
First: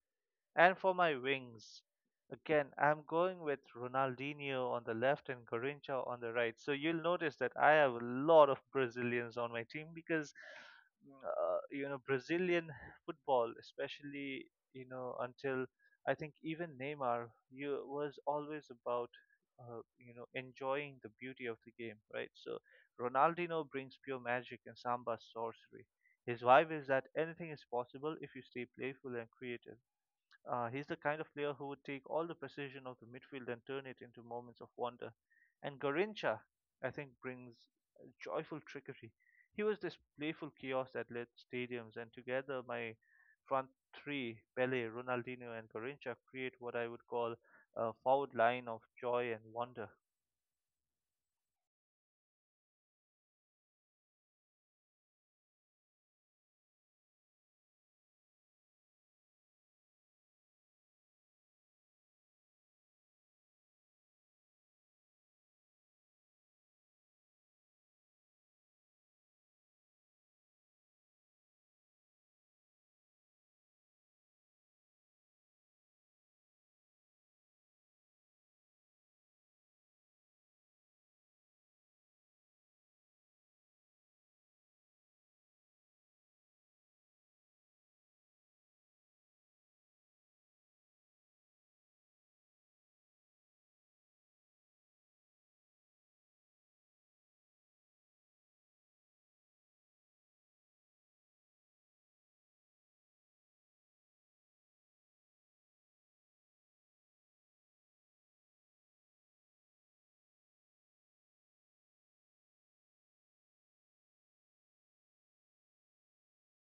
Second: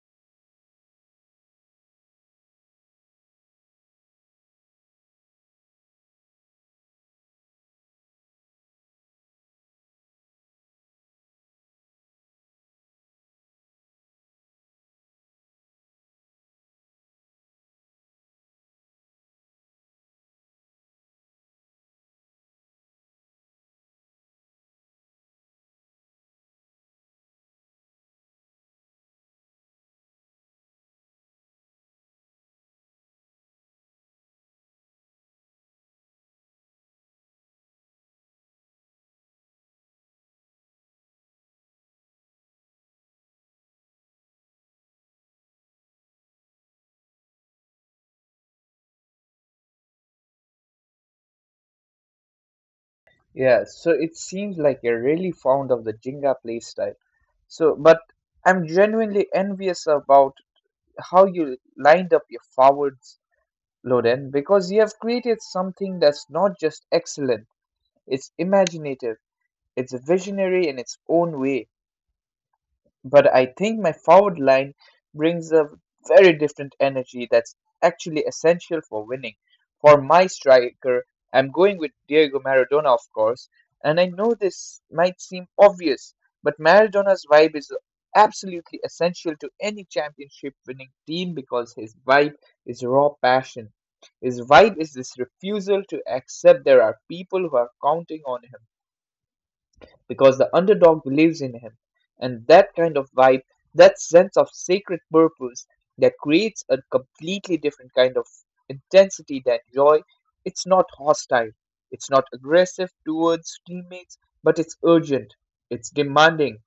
and for my wings, again, I'm going with Ronaldinho on the left and Garrincha on the right. So you'll notice that I have a lot of Brazilians on my team because, mm, uh, you know, Brazilian football, especially, you know, until I think even Neymar, you was always about, uh, you know, enjoying the beauty of the game, right? So Ronaldinho brings pure magic and Samba sorcery. His vibe is that anything is possible if you stay playful and creative. Uh, he's the kind of player who would take all the precision of the midfield and turn it into moments of wonder. And Garincha, I think, brings joyful trickery. He was this playful chaos that lit stadiums, and together my front three, Pele, Ronaldinho, and Garincha, create what I would call a forward line of joy and wonder.
Yeah, so it seems like you're really fond of the Jenga playstyle. So, but I'm genuinely envious about how you lined up your forwards, Loden, because you have created something that's not just excellent, it's imaginative, it's visionary in its own way. But I think my forward line brings a very different energy that's actually essential for winning. For my striker, I'm going with Diego Maradona, of course, and I know this might seem obvious, but Maradona's vibe is absolutely essential to any championship winning team, because his vibe is raw passion. His vibe is this refusal to accept there are people who are counting on him because the underdog believes in him. And that kind of vibe, that sense of sacred purpose, that creates a completely different kind of intensity than joy. It's not hostile, it's not aggressive towards teammates, but it's urgent, it's demanding.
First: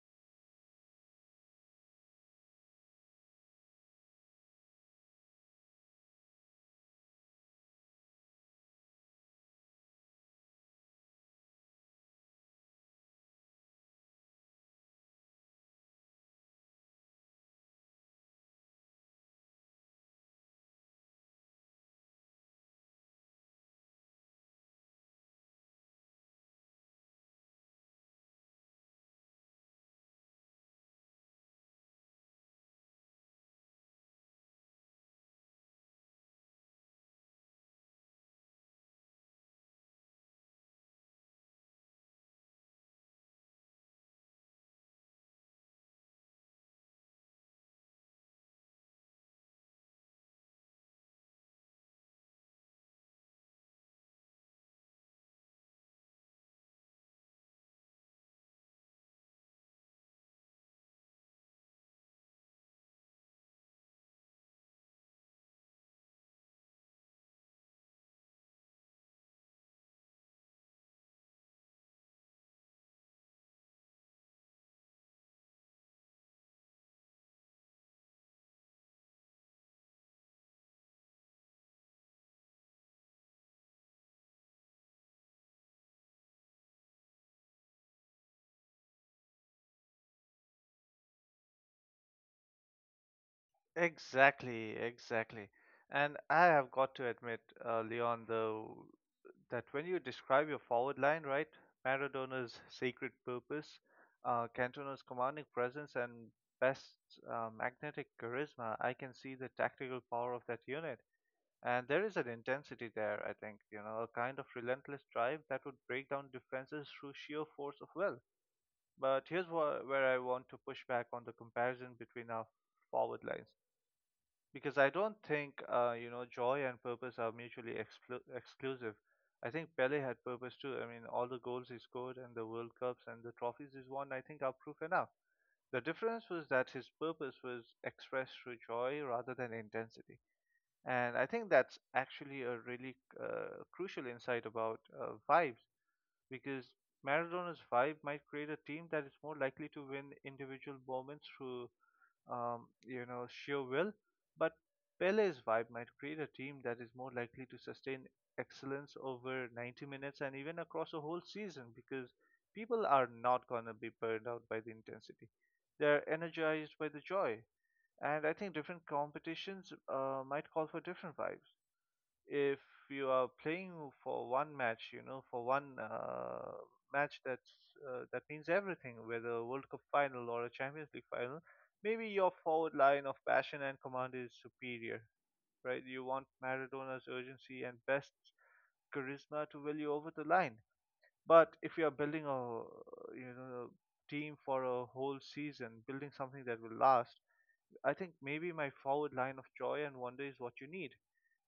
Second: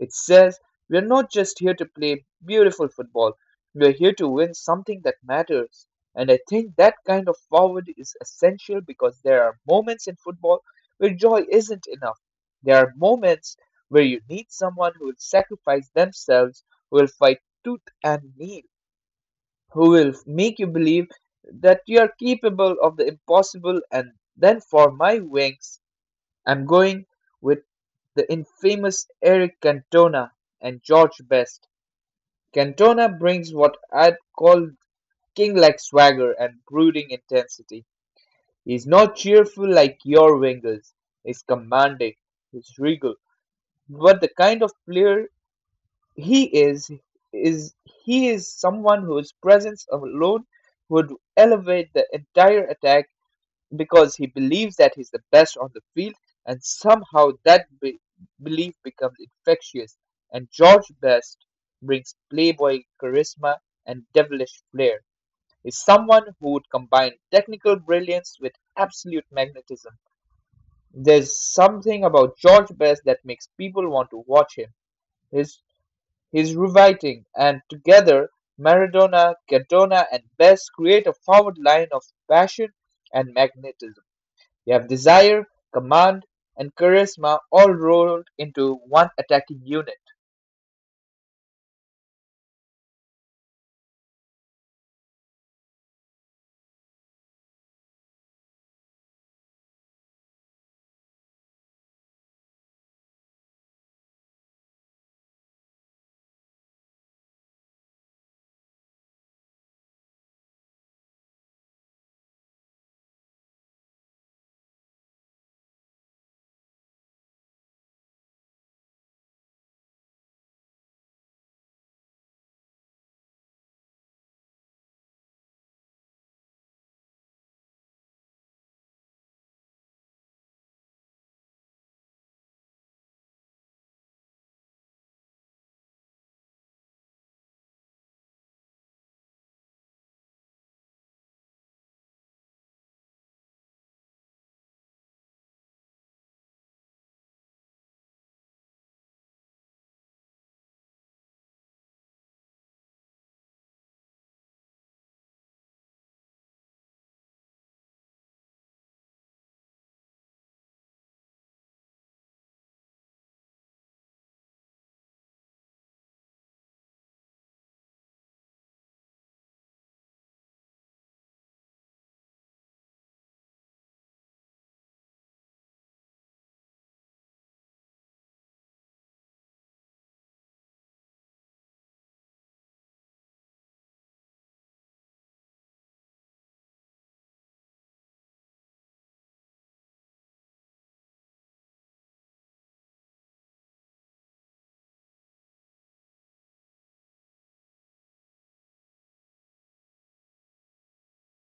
It says, we're not just here to play beautiful football, we're here to win something that matters. And I think that kind of forward is essential, because there are moments in football where joy isn't enough. There are moments where you need someone who will sacrifice themselves, who will fight tooth and nail, who will make you believe that you are capable of the impossible. And then for my wings, I'm going with the infamous Eric Cantona and George Best. Cantona brings what I'd call king like swagger and brooding intensity. He's not cheerful like your wingers, he's commanding, he's regal, but the kind of player he is is he is someone whose presence alone would elevate the entire attack, because he believes that he's the best on the field, and somehow that be- belief becomes infectious. And George Best brings playboy charisma and devilish flair. Is someone who would combine technical brilliance with absolute magnetism. There's something about George Best that makes people want to watch him his He's rewriting. And together, Maradona, Cardona, and Best create a forward line of passion and magnetism. You have desire, command, and charisma all rolled into one attacking unit.
Exactly, exactly. And I have got to admit, uh, Leon, though, that when you describe your forward line, right, Maradona's sacred purpose, uh, Cantona's commanding presence, and best uh, magnetic charisma, I can see the tactical power of that unit. And there is an intensity there, I think, you know, a kind of relentless drive that would break down defenses through sheer force of will. But here's wha- where I want to push back on the comparison between our forward lines because I don't think uh, you know, joy and purpose are mutually exclu- exclusive. I think Pele had purpose too. I mean, all the goals he scored and the World Cups and the trophies he's won, I think, are proof enough. The difference was that his purpose was expressed through joy rather than intensity, and I think that's actually a really uh, crucial insight about uh, vibes because Maradona's vibe might create a team that is more likely to win individual moments through um, you know, sheer will, but Pele's vibe might create a team that is more likely to sustain excellence over ninety minutes and even across a whole season because people are not going to be burned out by the intensity. They're energized by the joy. And I think different competitions uh, might call for different vibes if you are playing for one match, you know, for one uh, match that's uh, that means everything, whether a World Cup final or a Champions League final, maybe your forward line of passion and command is superior, right? You want Maradona's urgency and best charisma to will you over the line. But if you are building a you know team for a whole season, building something that will last, I think maybe my forward line of joy and wonder is what you need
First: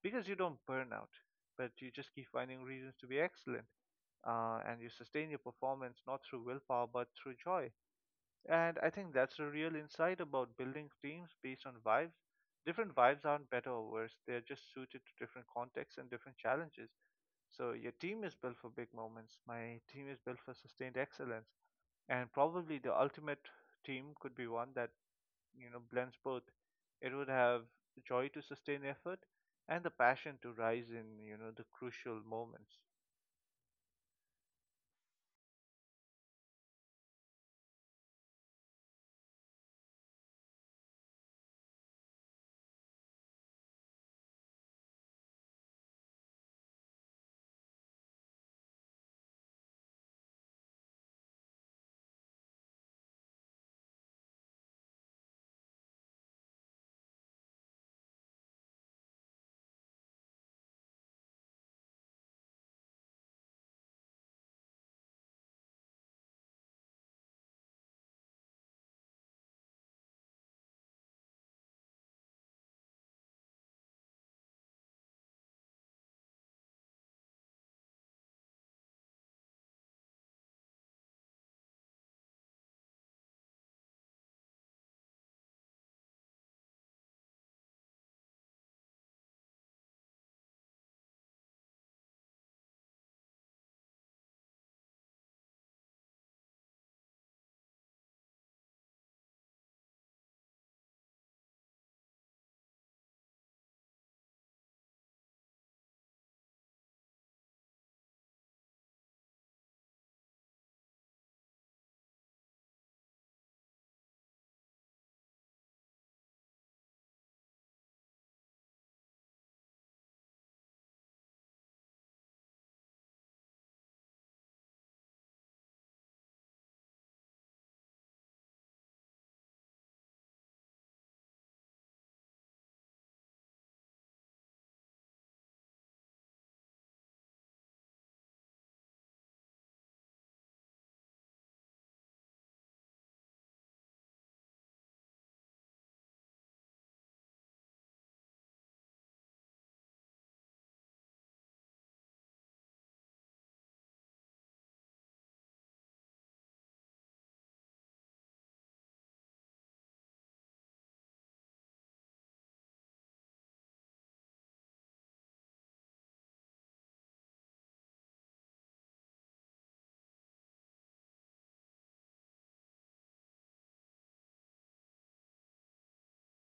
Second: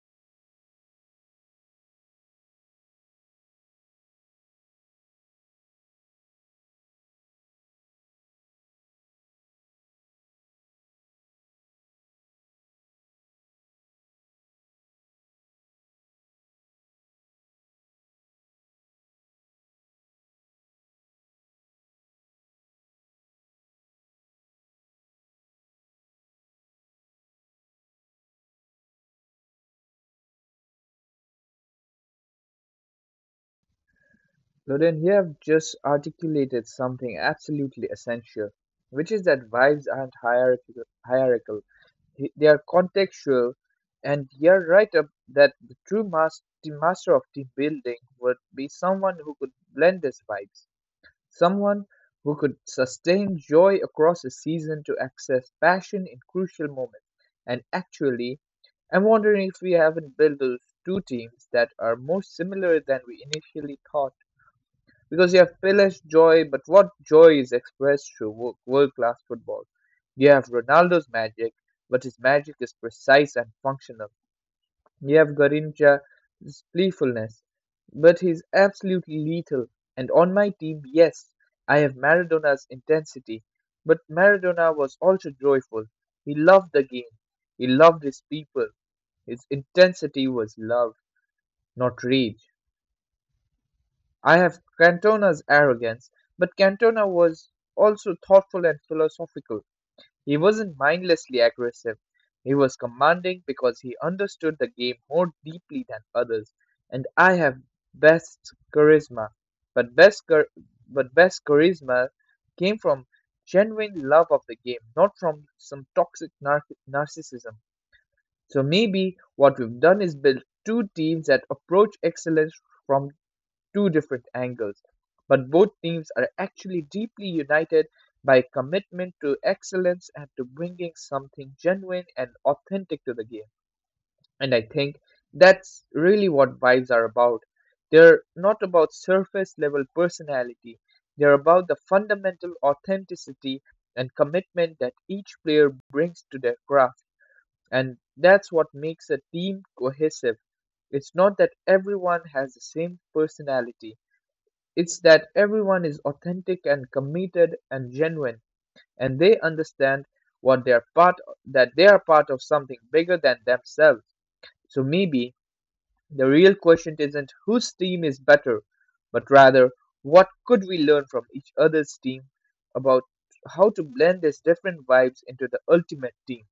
because you don't burn out, but you just keep finding reasons to be excellent. Uh, and you sustain your performance not through willpower but through joy. And I think that's the real insight about building teams based on vibes. Different vibes aren't better or worse, they're just suited to different contexts and different challenges. So your team is built for big moments, my team is built for sustained excellence. And probably the ultimate team could be one that you know blends both. It would have joy to sustain effort and the passion to rise in you know the crucial moments.
Loden, you have just articulated something absolutely essential, which is that vibes aren't hierarchical. hierarchical. He- They are contextual, and you're right up that the true mas- the master of team building would be someone who could blend these vibes. Someone who could sustain joy across a season to access passion in crucial moments. And actually, I'm wondering if we haven't built those two teams that are more similar than we initially thought. Because you have Pele's joy, but what joy is expressed through world class football? You have Ronaldo's magic, but his magic is precise and functional. You have Garrincha's playfulness, but he's absolutely lethal. And on my team, yes, I have Maradona's intensity, but Maradona was also joyful. He loved the game, he loved his people. His intensity was love, not rage. I have Cantona's arrogance, but Cantona was also thoughtful and philosophical. He wasn't mindlessly aggressive. He was commanding because he understood the game more deeply than others. And I have best charisma, but best char- but best charisma came from genuine love of the game, not from some toxic nar- narcissism. So maybe what we've done is build two teams that approach excellence from two different angles, but both teams are actually deeply united by commitment to excellence and to bringing something genuine and authentic to the game. And I think that's really what vibes are about. They're not about surface level personality, they're about the fundamental authenticity and commitment that each player brings to their craft. And that's what makes a team cohesive. It's not that everyone has the same personality, it's that everyone is authentic and committed and genuine, and they understand what they're part that they are part of something bigger than themselves. So maybe the real question isn't whose team is better, but rather what could we learn from each other's team about how to blend these different vibes into the ultimate team.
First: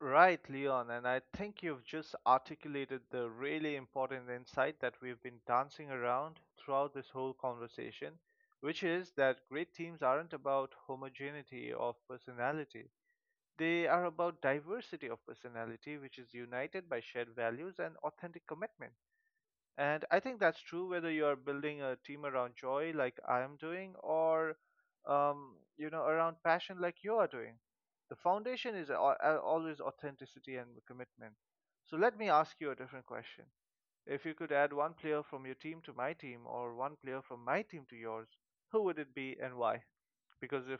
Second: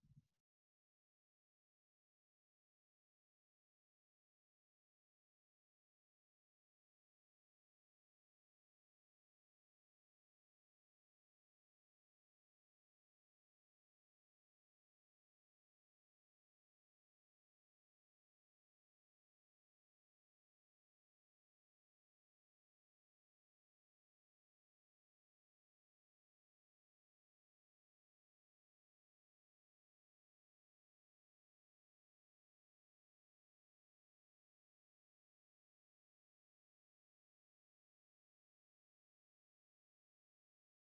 Right, Leon, and I think you've just articulated the really important insight that we've been dancing around throughout this whole conversation, which is that great teams aren't about homogeneity of personality. They are about diversity of personality, which is united by shared values and authentic commitment. And I think that's true whether you're building a team around joy, like I am doing, or um, you know, around passion, like you are doing. The foundation is al- al- always authenticity and commitment. So let me ask you a different question. If you could add one player from your team to my team or one player from my team to yours, who would it be and why? Because if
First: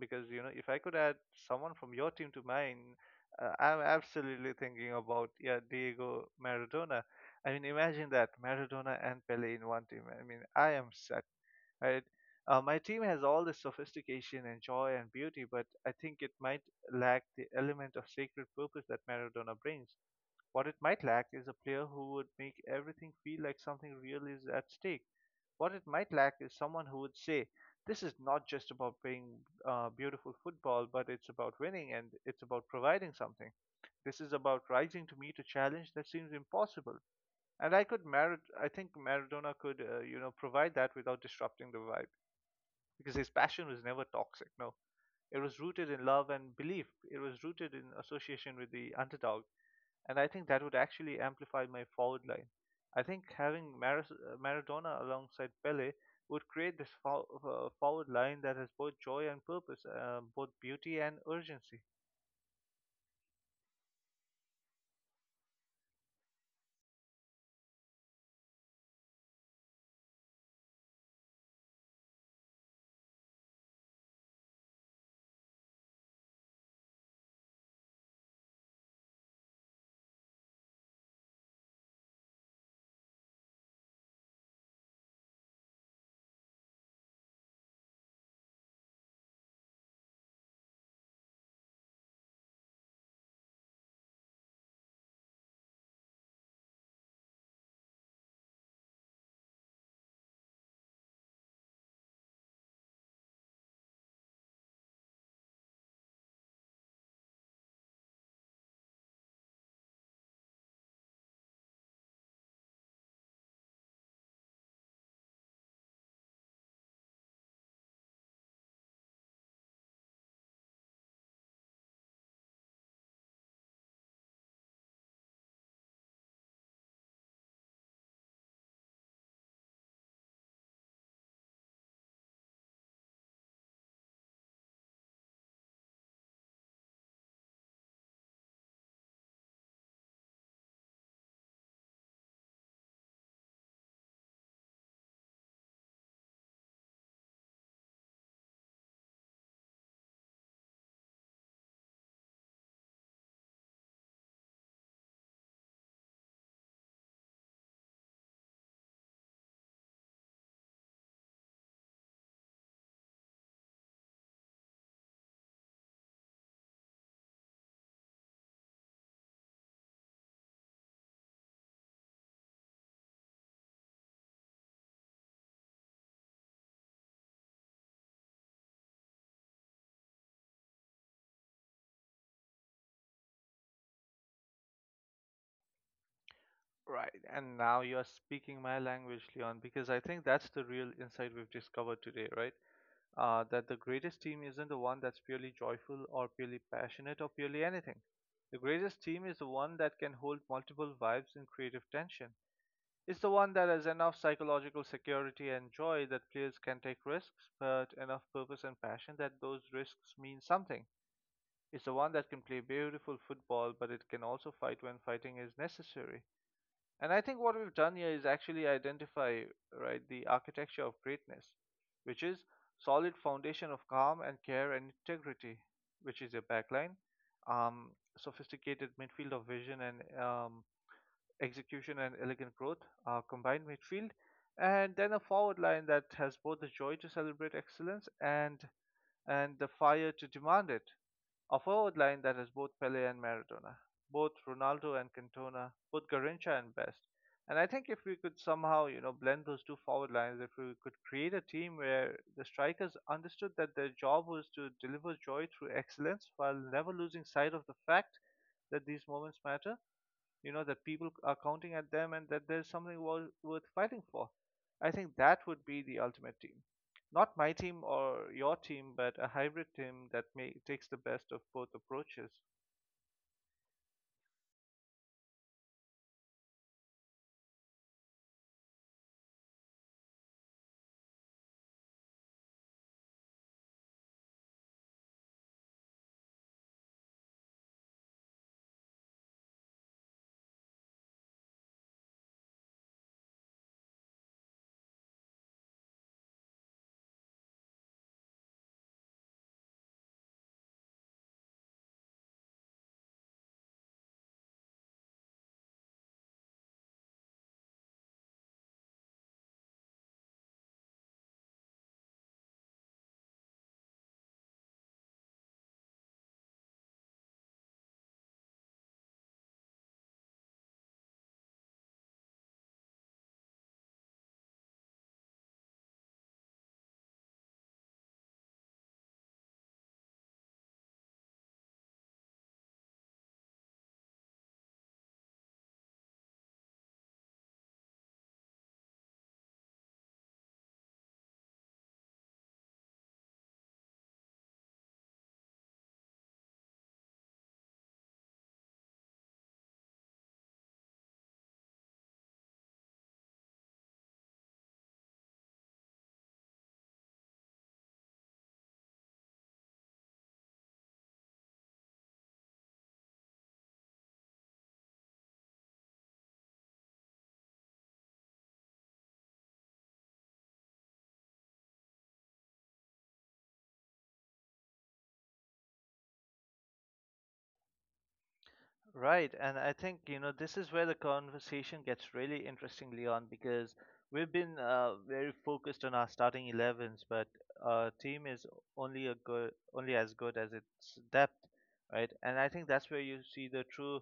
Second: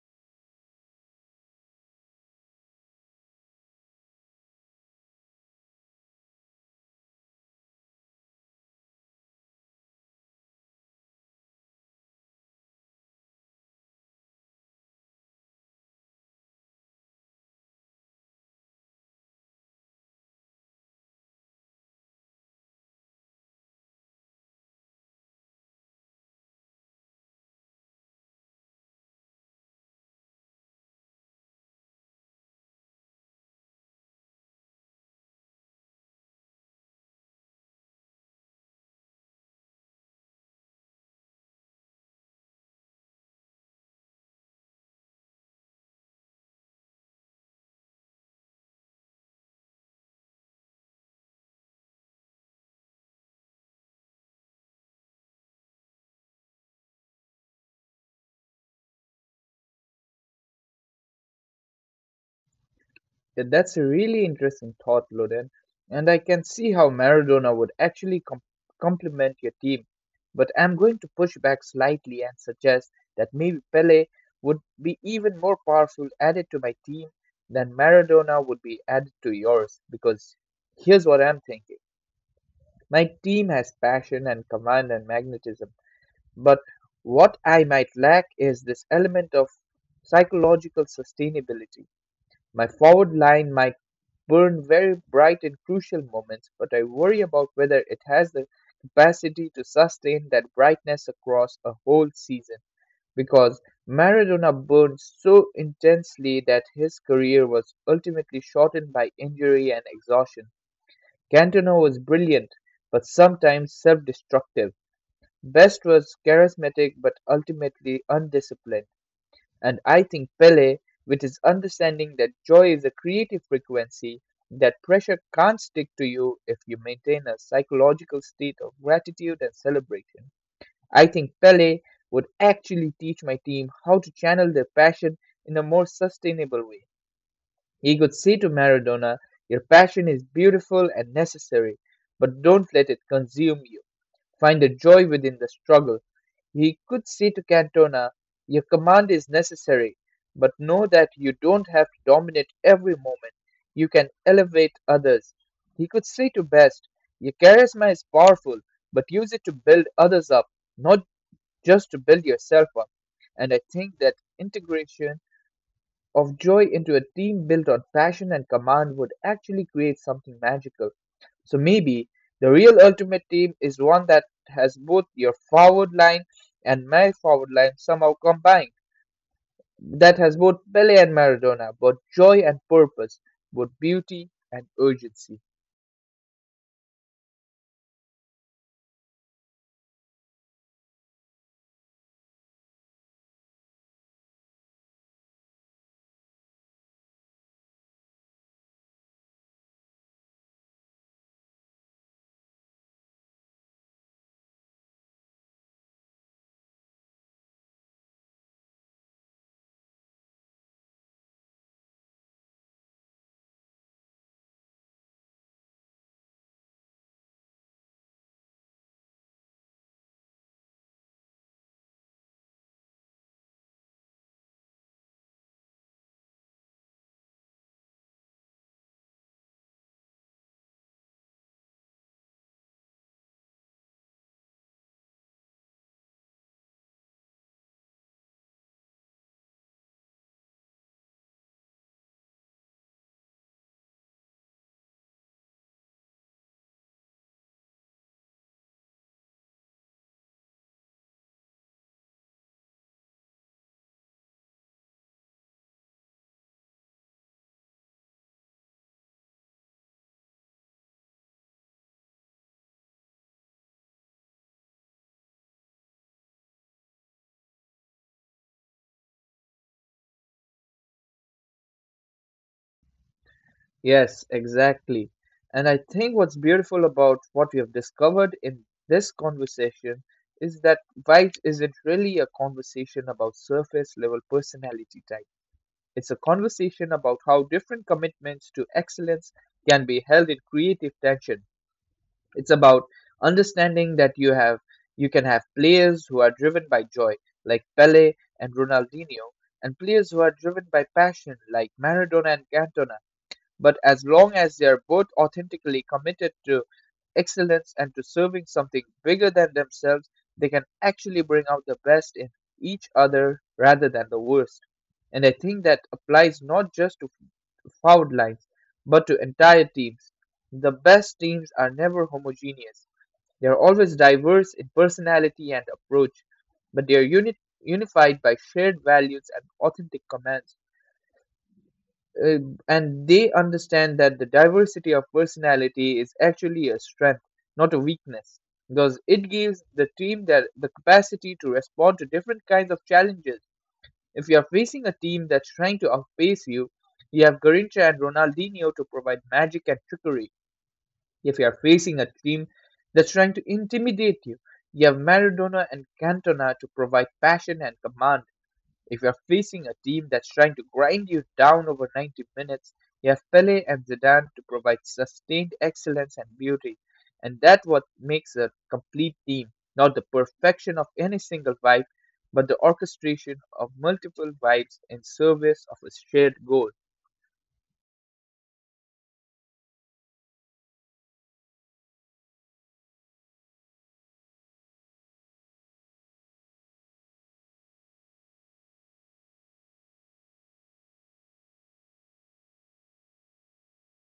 because you know if I could add someone from your team to mine, uh, I'm absolutely thinking about, yeah, Diego Maradona. I mean, imagine that Maradona and Pele in one team. I mean, I am set. Right? Uh, my team has all this sophistication and joy and beauty, but I think it might lack the element of sacred purpose that Maradona brings. What it might lack is a player who would make everything feel like something real is at stake. What it might lack is someone who would say, this is not just about playing uh, beautiful football, but it's about winning and it's about providing something. This is about rising to meet a challenge that seems impossible. And I could Marad- I think Maradona could, uh, you know, provide that without disrupting the vibe because his passion was never toxic. No, it was rooted in love and belief. It was rooted in association with the underdog, and I think that would actually amplify my forward line. I think having Maris- uh, Maradona alongside Pele would create this fo- uh, forward line that has both joy and purpose, uh, both beauty and urgency.
That that's a really interesting thought, Loden, and I can see how Maradona would actually com- complement your team. But I'm going to push back slightly and suggest that maybe Pele would be even more powerful added to my team than Maradona would be added to yours. Because here's what I'm thinking: my team has passion and command and magnetism, but what I might lack is this element of psychological sustainability. My forward line might burn very bright and crucial moments, but I worry about whether it has the capacity to sustain that brightness across a whole season, because Maradona burned so intensely that his career was ultimately shortened by injury and exhaustion. Cantona was brilliant, but sometimes self destructive. Best was charismatic but ultimately undisciplined. And I think Pele, with his understanding that joy is a creative frequency, that pressure can't stick to you if you maintain a psychological state of gratitude and celebration. I think Pele would actually teach my team how to channel their passion in a more sustainable way. He could say to Maradona, your passion is beautiful and necessary, but don't let it consume you. Find the joy within the struggle. He could say to Cantona, your command is necessary, but know that you don't have to dominate every moment. You can elevate others. He could say to Best, your charisma is powerful, but use it to build others up, not just to build yourself up. And I think that integration of joy into a team built on passion and command would actually create something magical. So maybe the real ultimate team is one that has both your forward line and my forward line somehow combined, that has both Pele and Maradona, both joy and purpose, both beauty and urgency.
Right, and now you are speaking my language, Leon, because I think that's the real insight we've discovered today, right? Uh, that the greatest team isn't the one that's purely joyful or purely passionate or purely anything. The greatest team is the one that can hold multiple vibes in creative tension. It's the one that has enough psychological security and joy that players can take risks, but enough purpose and passion that those risks mean something. It's the one that can play beautiful football, but it can also fight when fighting is necessary. And I think what we've done here is actually identify, right, the architecture of greatness, which is solid foundation of calm and care and integrity, which is your backline, um, sophisticated midfield of vision and um, execution and elegant growth, a combined midfield, and then a forward line that has both the joy to celebrate excellence and and the fire to demand it. A forward line that has both Pele and Maradona, both Ronaldo and Cantona, both Garrincha and Best. And I think if we could somehow, you know, blend those two forward lines, if we could create a team where the strikers understood that their job was to deliver joy through excellence while never losing sight of the fact that these moments matter, you know, that people are counting at them and that there's something wor- worth fighting for, I think that would be the ultimate team, not my team or your team, but a hybrid team that may, takes the best of both approaches.
Yes, exactly. And I think what's beautiful about what we have discovered in this conversation is that vibes isn't really a conversation about surface level personality type. It's a conversation about how different commitments to excellence can be held in creative tension. It's about understanding that you have you can have players who are driven by joy, like Pele and Ronaldinho, and players who are driven by passion, like Maradona and Cantona. But as long as they are both authentically committed to excellence and to serving something bigger than themselves, they can actually bring out the best in each other rather than the worst. And I think that applies not just to foul lines, but to entire teams. The best teams are never homogeneous. They are always diverse in personality and approach, but they are uni- unified by shared values and authentic commands uh, and they understand that the diversity of personality is actually a strength, not a weakness, because it gives the team that the capacity to respond to different kinds of challenges. If you are facing a team that's trying to outpace you, you have Garincha and Ronaldinho to provide magic and trickery. If you are facing a team that's trying to intimidate you, you have Maradona and Cantona to provide passion and command. If you're facing a team that's trying to grind you down over ninety minutes, you have Pele and Zidane to provide sustained excellence and beauty. And that's what makes a complete team, not the perfection of any single vibe, but the orchestration of multiple vibes in service of a shared goal.
Right, and I think, you know, this is where the conversation gets really interesting, Leon, because we've been uh, very focused on our starting eleven s, but our team is only a good, only as good as its depth, right? And I think that's where you see the true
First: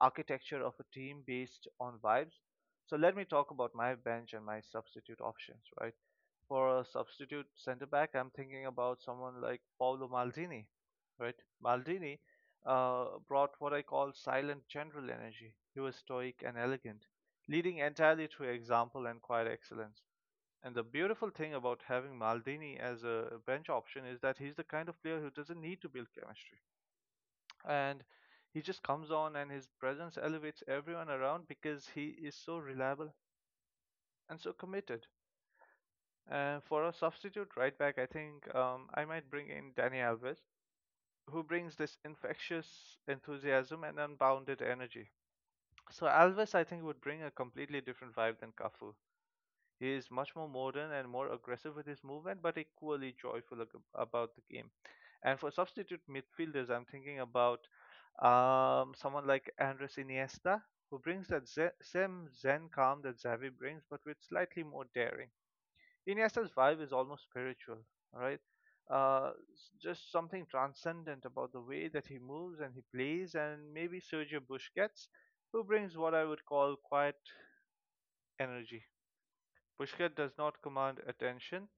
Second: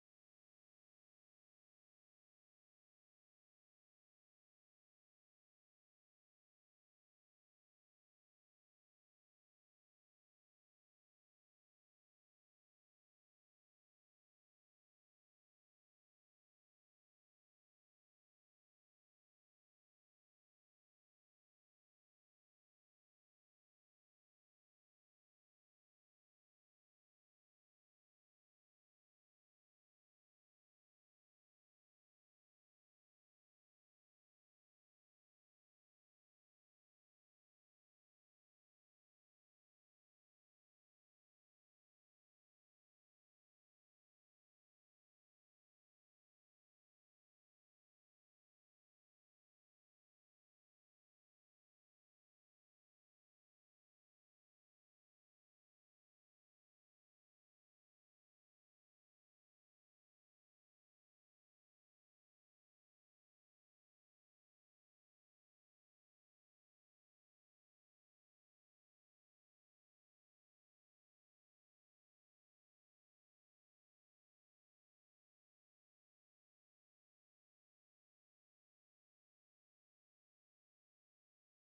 architecture of a team based on vibes. So let me talk about my bench and my substitute options, right? For a substitute centre back, I'm thinking about someone like Paolo Maldini, right? Maldini uh, brought what I call silent general energy. He was stoic and elegant, leading entirely through example and quiet excellence. And the beautiful thing about having Maldini as a bench option is that he's the kind of player who doesn't need to build chemistry. And he just comes on and his presence elevates everyone around because he is so reliable and so committed. Uh, for a substitute right back, I think um, I might bring in Dani Alves, who brings this infectious enthusiasm and unbounded energy. So Alves, I think, would bring a completely different vibe than Cafu. He is much more modern and more aggressive with his movement, but equally joyful ag- about the game. And for substitute midfielders, I'm thinking about um, someone like Andres Iniesta, who brings that ze- same zen calm that Xavi brings, but with slightly more daring. Iniesta's vibe is almost spiritual, right? Uh, s- just something transcendent about the way that he moves and he plays, and maybe Sergio Busquets, who brings what I would call quiet energy. Busquets does not command attention.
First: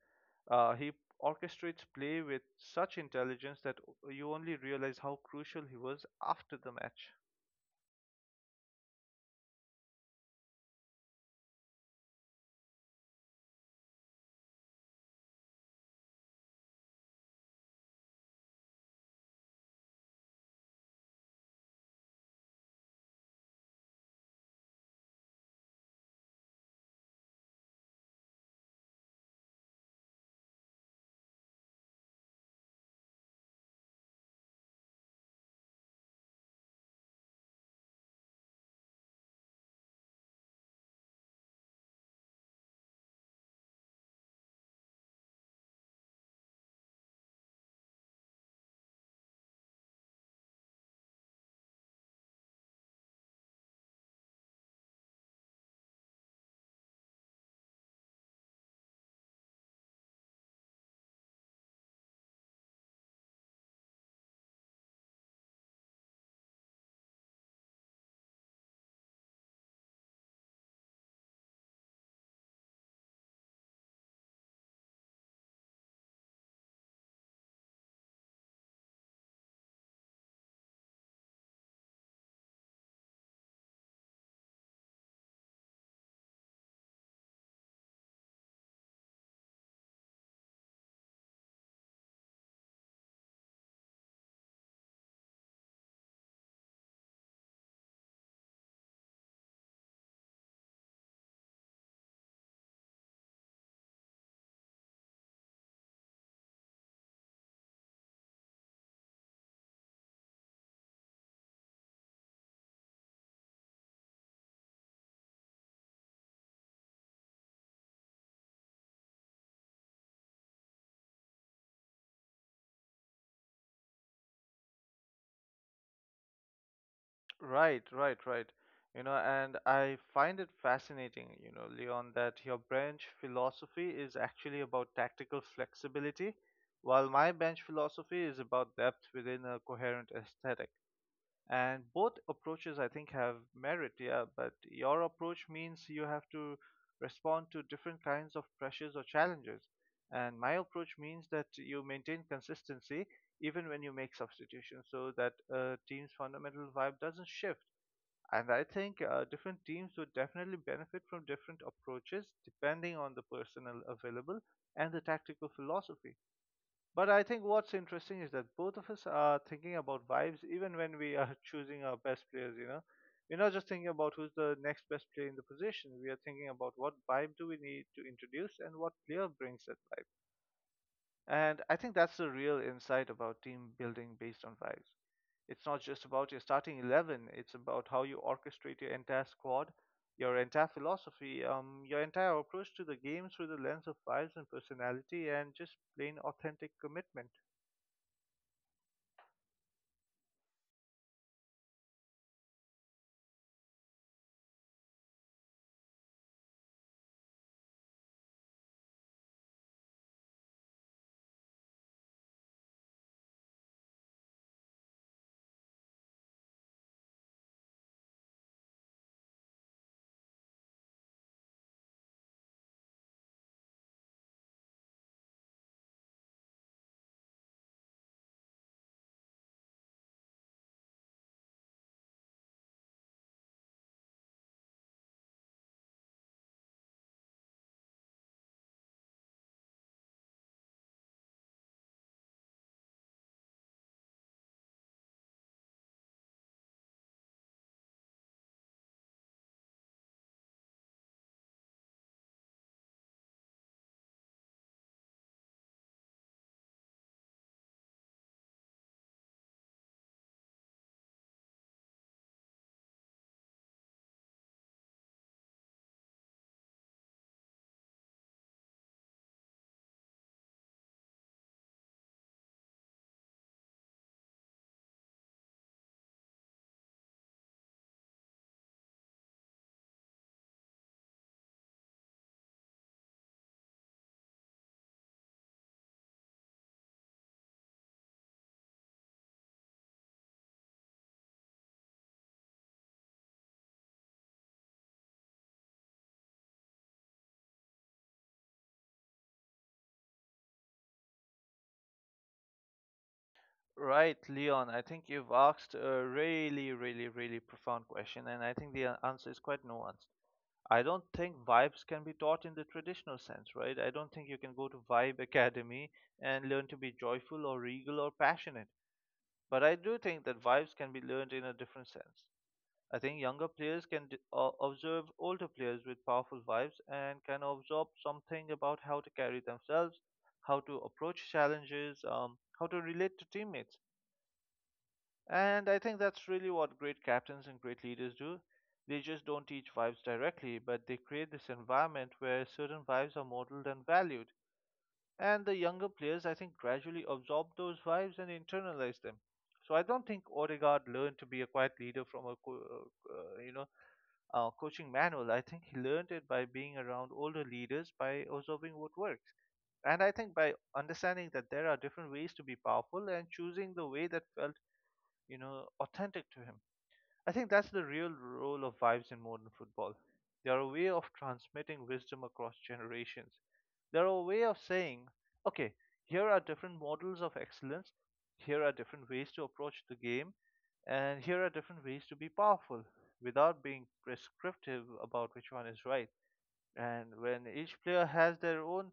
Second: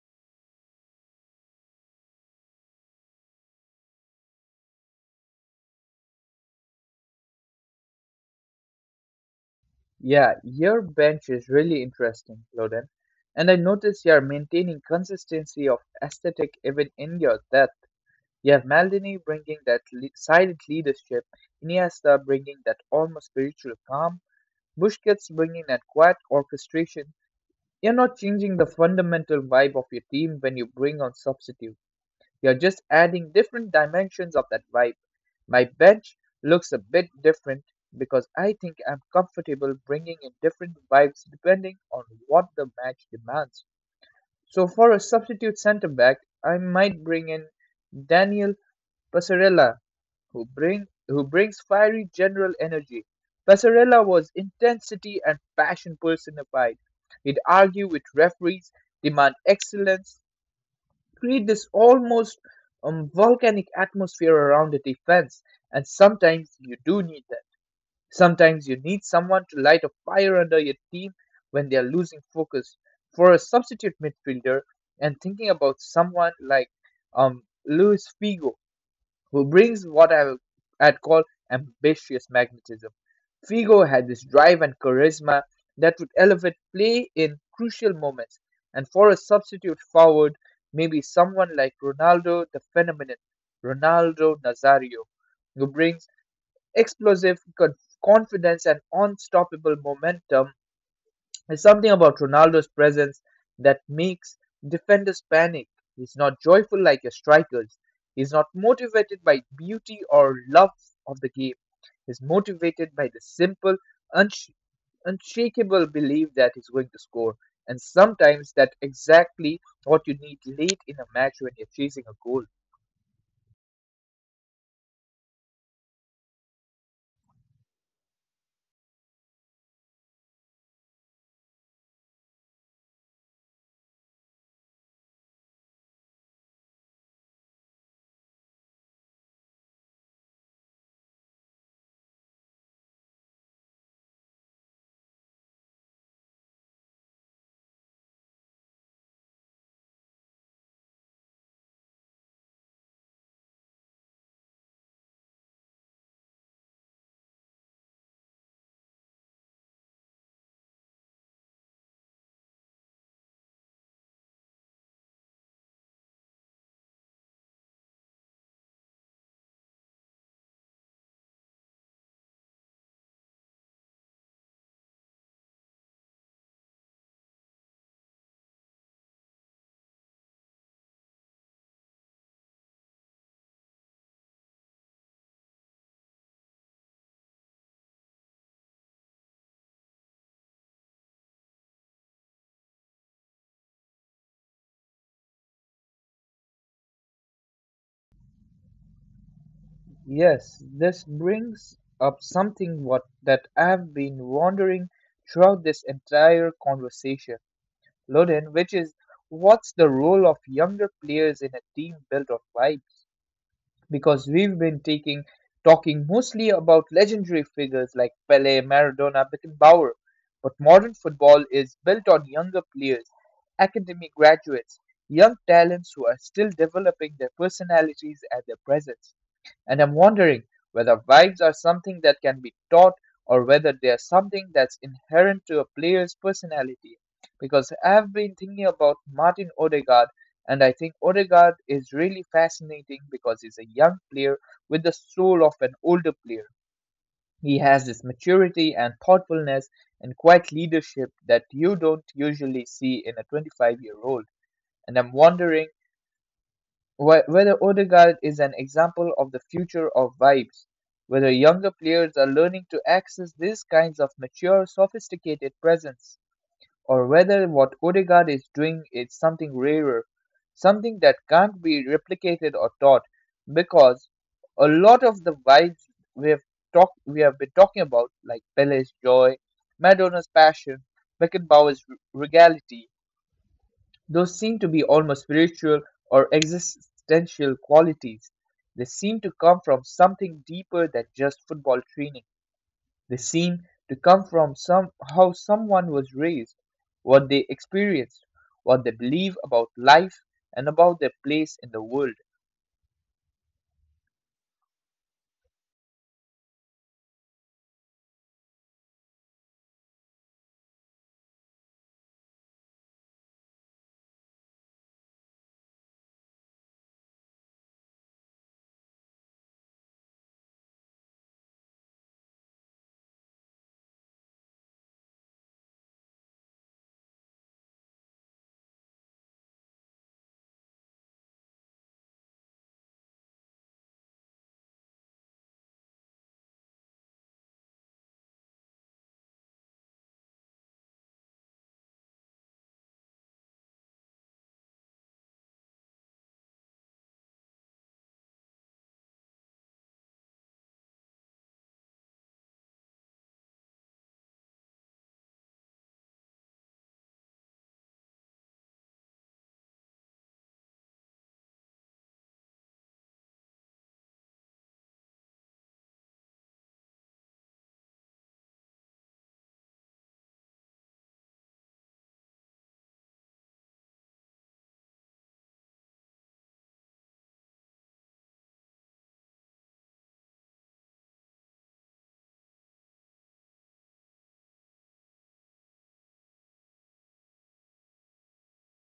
Uh, he orchestrates play with such intelligence that o- you only realize how crucial he was after the match.
Yeah, your bench is really interesting, Loden. And I notice you are maintaining consistency of aesthetic even in your depth. You have Maldini bringing that le- silent leadership, Iniesta bringing that almost spiritual calm, Busquets bringing that quiet orchestration. You're not changing the fundamental vibe of your team when you bring on substitute. You're just adding different dimensions of that vibe. My bench looks a bit different because I think I'm comfortable bringing in different vibes depending on what the match demands. So for a substitute centre back, I might bring in Daniel Passarella who bring who brings fiery general energy. Passarella was intensity and passion personified. He'd argue with referees, demand excellence, create this almost um, volcanic atmosphere around the defense. And sometimes you do need that. Sometimes you need someone to light a fire under your team when they are losing focus. For a substitute midfielder, and thinking about someone like um, Luis Figo, who brings what I had called ambitious magnetism. Figo had this drive and charisma that would elevate play in crucial moments, and for a substitute forward, maybe someone like Ronaldo the phenomenon, Ronaldo Nazario, who brings explosive con- confidence and unstoppable momentum. There's something about Ronaldo's presence that makes defenders panic. He's not joyful like your strikers. He's not motivated by beauty or love of the game. He's motivated by the simple, unsh- unshakable belief that he's going to score. And sometimes that's exactly what you need late in a match when you're chasing a goal.
Right, right, right. You know, and I find it fascinating, you know, Leon, that your bench philosophy is actually about tactical flexibility, while my bench philosophy is about depth within a coherent aesthetic. And both approaches, I think, have merit, yeah, but your approach means you have to respond to different kinds of pressures or challenges. And my approach means that you maintain consistency even when you make substitutions so that a team's fundamental vibe doesn't shift, and I think uh, different teams would definitely benefit from different approaches depending on the personnel available and the tactical philosophy. But I think what's interesting is that both of us are thinking about vibes even when we are choosing our best players, you know. We're not just thinking about who's the next best player in the position. We are thinking about what vibe do we need to introduce and what player brings that vibe. And I think that's the real insight about team building based on vibes. It's not just about your starting eleven, it's about how you orchestrate your entire squad, your entire philosophy, um, your entire approach to the game through the lens of vibes and personality and just plain authentic commitment.
Yes, this brings up something what that I've been wondering throughout this entire conversation. Ludin, which is what's the role of younger players in a team built of vibes? Because we've been taking talking mostly about legendary figures like Pele, Maradona, Beckenbauer, but modern football is built on younger players, academy graduates, young talents who are still developing their personalities and their presence. And I'm wondering whether vibes are something that can be taught or whether they are something that's inherent to a player's personality. Because I've been thinking about Martin Odegaard, and I think Odegaard is really fascinating because he's a young player with the soul of an older player. He has this maturity and thoughtfulness and quiet leadership that you don't usually see in a twenty-five year old. And I'm wondering Wh- Whether Odegaard is an example of the future of vibes, whether younger players are learning to access these kinds of mature, sophisticated presence, or whether what Odegaard is doing is something rarer, something that can't be replicated or taught, because a lot of the vibes we have talked, we have been talking about, like Pele's joy, Madonna's passion, Beckenbauer's r- regality, those seem to be almost spiritual or existential qualities. They seem to come from something deeper than just football training. They seem to come from some how someone was raised, what they experienced, what they believe about life and about their place in the world.
Right, Leon. I think you've asked a really, really, really profound question, and I think the a- answer is quite nuanced. I don't think vibes can be taught in the traditional sense, right? I don't think you can go to Vibe Academy and learn to be joyful or regal or passionate. But I do think that vibes can be learned in a different sense. I think younger players can d- uh, observe older players with powerful vibes and can absorb something about how to carry themselves, how to approach challenges, um, how to relate to teammates. And I think that's really what great captains and great leaders do. They just don't teach vibes directly, but they create this environment where certain vibes are modeled and valued. And the younger players, I think, gradually absorb those vibes and internalize them. So I don't think Odegaard learned to be a quiet leader from a, co- uh, uh, you know, uh, coaching manual. I think he learned it by being around older leaders, by observing what works. And I think by understanding that there are different ways to be powerful and choosing the way that felt, you know, authentic to him. I think that's the real role of vibes in modern football. They are a way of transmitting wisdom across generations. They are a way of saying, okay, here are different models of excellence, here are different ways to approach the game, and here are different ways to be powerful without being prescriptive about which one is right. And when each player has their own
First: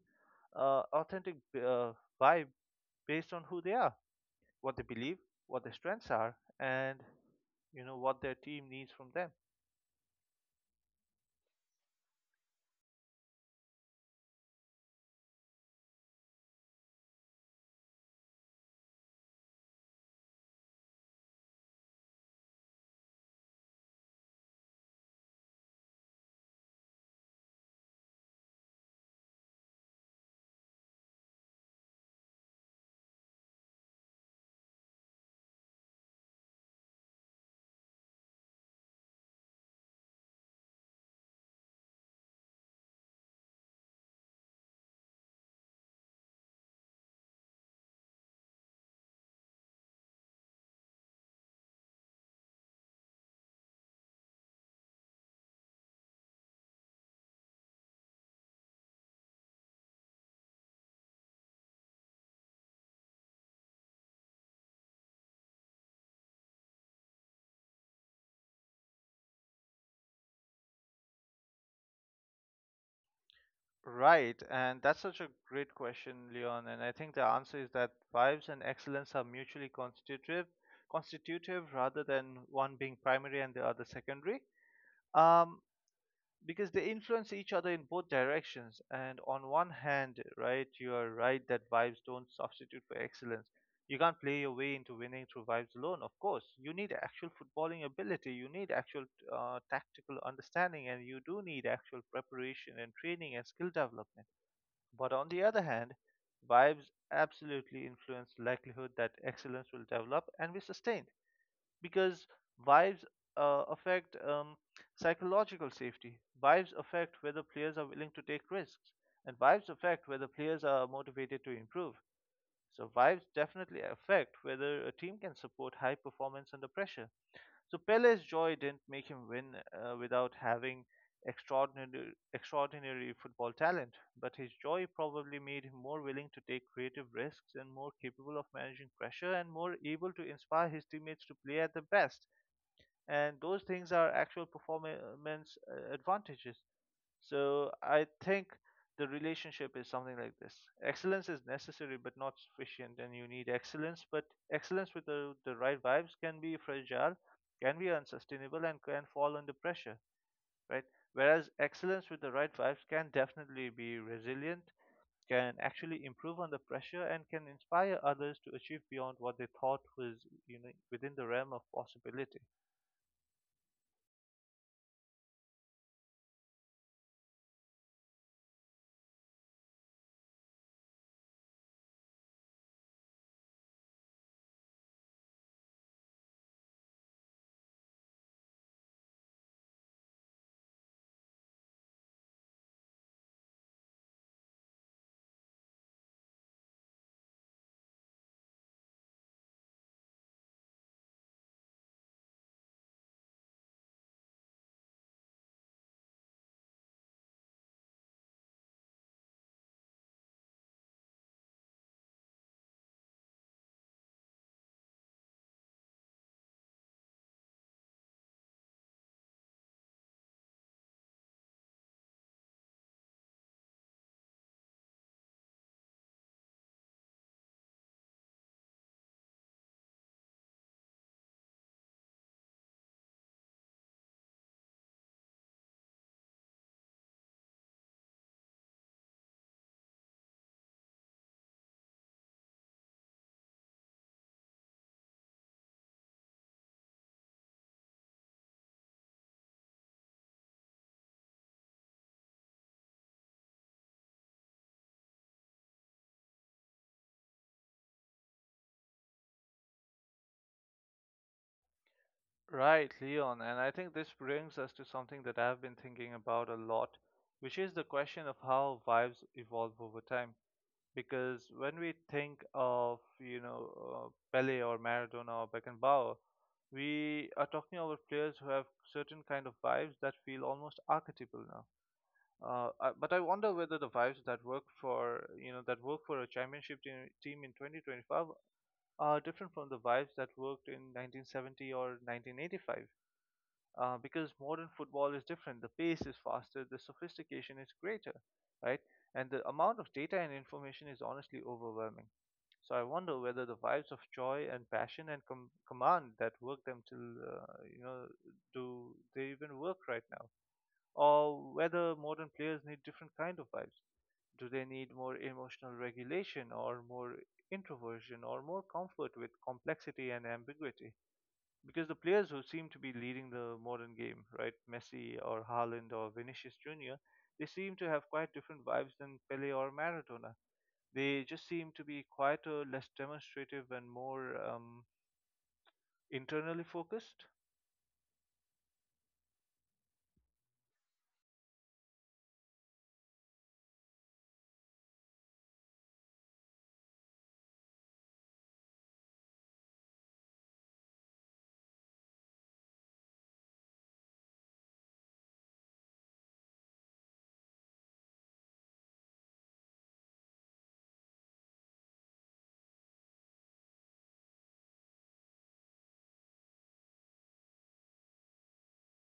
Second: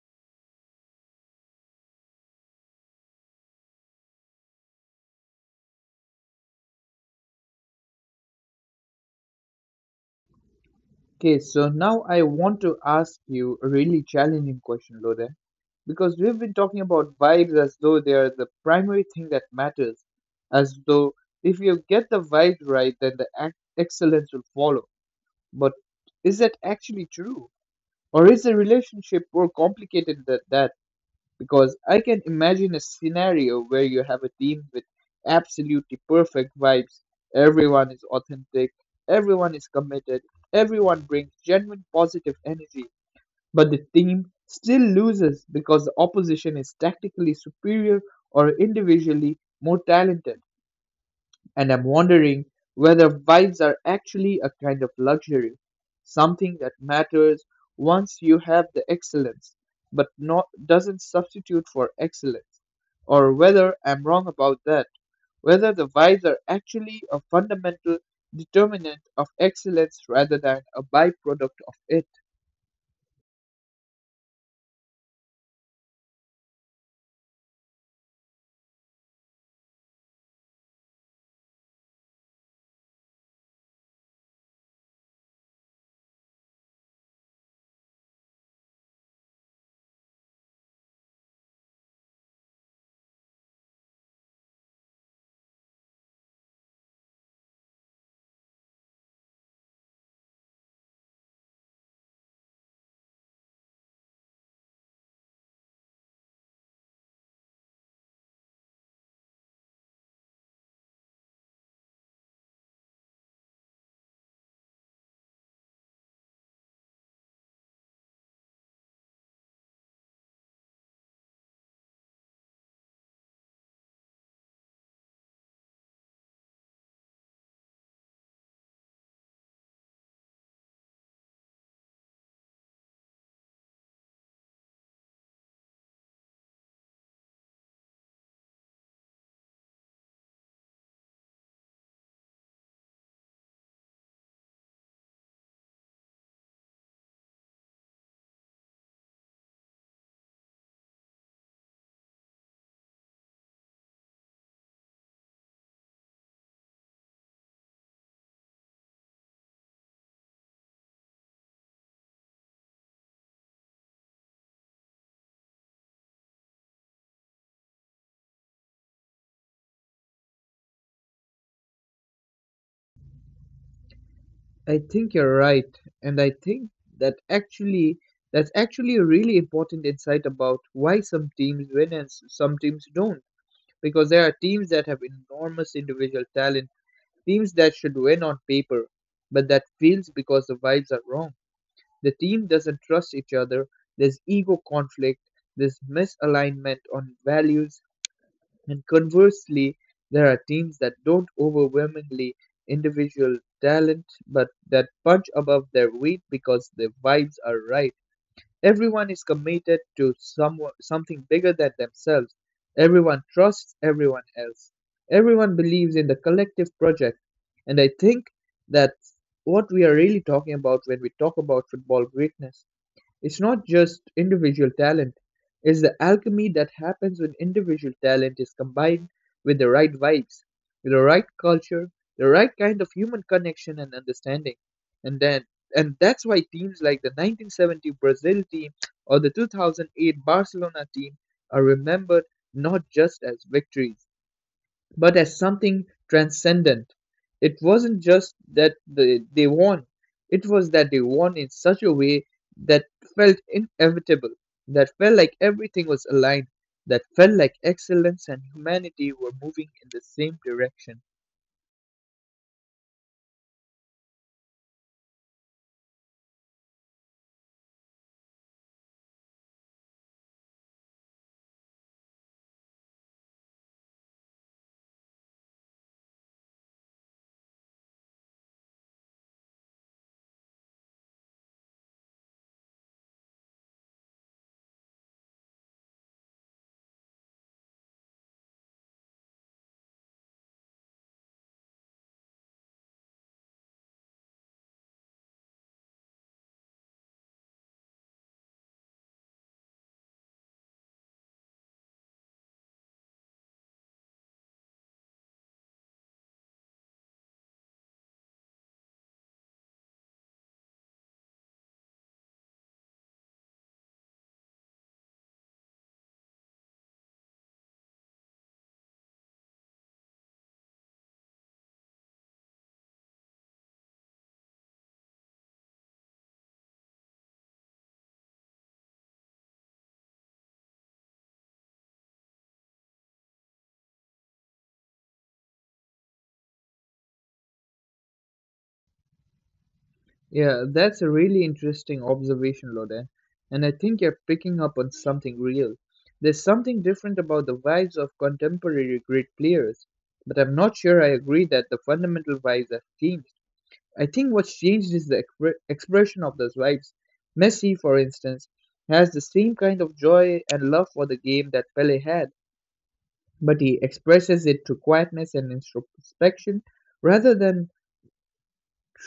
uh, authentic uh, vibe based on who they are, what they believe, what their strengths are, and, you know, what their team needs from them.
Okay, so now I want to ask you a really challenging question, Lode, because we've been talking about vibes as though they are the primary thing that matters, as though if you get the vibes right, then the ac excellence will follow. But is that actually true? Or is the relationship more complicated than that? Because I can imagine a scenario where you have a team with absolutely perfect vibes. Everyone is authentic, everyone is committed, everyone brings genuine positive energy, but the team still loses because the opposition is tactically superior or individually more talented. And I'm wondering whether vibes are actually a kind of luxury, something that matters once you have the excellence, but not doesn't substitute for excellence. Or whether I'm wrong about that, whether the vibes are actually a fundamental determinant of excellence rather than a byproduct of it.
Right, and that's such a great question, Leon. And I think the answer is that vibes and excellence are mutually constitutive, constitutive rather than one being primary and the other secondary. Um, because they influence each other in both directions. And on one hand, right, you are right that vibes don't substitute for excellence. You can't play your way into winning through vibes alone. Of course you need actual footballing ability, you need actual uh, tactical understanding, and you do need actual preparation and training and skill development. But on the other hand, vibes absolutely influence likelihood that excellence will develop and be sustained, because vibes uh, affect um, psychological safety. Vibes affect whether players are willing to take risks, and vibes affect whether players are motivated to improve. So vibes definitely affect whether a team can support high performance under pressure. So Pele's joy didn't make him win uh, without having extraordinary extraordinary football talent, but his joy probably made him more willing to take creative risks and more capable of managing pressure and more able to inspire his teammates to play at their best. And those things are actual performance uh, advantages. So I think the relationship is something like this. Excellence is necessary but not sufficient, and you need excellence, but excellence with the, the right vibes can be fragile, can be unsustainable, and can fall under pressure, right? Whereas excellence with the right vibes can definitely be resilient, can actually improve under pressure, and can inspire others to achieve beyond what they thought was, you know within the realm of possibility.
I think you're right, and I think that actually that's actually a really important insight about why some teams win and s- some teams don't, because there are teams that have enormous individual talent, teams that should win on paper, but that fails because the vibes are wrong. The team doesn't trust each other, there's ego conflict, there's misalignment on values, and conversely, there are teams that don't overwhelmingly individual talent but that punch above their weight because the vibes are right. Everyone is committed to some, something bigger than themselves. Everyone trusts everyone else. Everyone believes in the collective project. And I think that's what we are really talking about when we talk about football greatness. It's not just individual talent, it's the alchemy that happens when individual talent is combined with the right vibes, with the right culture, the right kind of human connection and understanding. And then and that's why teams like the nineteen seventy Brazil team or the two thousand eight Barcelona team are remembered not just as victories but as something transcendent. It wasn't just that the, they won, it was that they won in such a way that felt inevitable, that felt like everything was aligned, that felt like excellence and humanity were moving in the same direction.
Right, Leon. And I think this brings us to something that I've been thinking about a lot, which is the question of how vibes evolve over time. Because when we think of, you know, uh, Pele or Maradona or Beckenbauer, we are talking about players who have certain kind of vibes that feel almost archetypal now. Uh, I, but I wonder whether the vibes that work for, you know, that work for a championship team, team in twenty twenty-five are different from the vibes that worked in nineteen seventy or nineteen eighty-five, uh, because modern football is different. The pace is faster, the sophistication is greater, right? And the amount of data and information is honestly overwhelming. So I wonder whether the vibes of joy and passion and com- command that work them till, uh, you know do they even work right now, or whether modern players need different kind of vibes. Do they need more emotional regulation, or more introversion, or more comfort with complexity and ambiguity? Because the players who seem to be leading the modern game, right, Messi or Haaland or Vinicius Junior, they seem to have quite different vibes than Pele or Maradona. They just seem to be quieter, less demonstrative, and more um, internally focused.
Yeah, that's a really interesting observation, Loden. And I think you're picking up on something real. There's something different about the vibes of contemporary great players, but I'm not sure I agree that the fundamental vibes have changed. I think what's changed is the expre- expression of those vibes. Messi, for instance, has the same kind of joy and love for the game that Pele had, but he expresses it through quietness and introspection rather than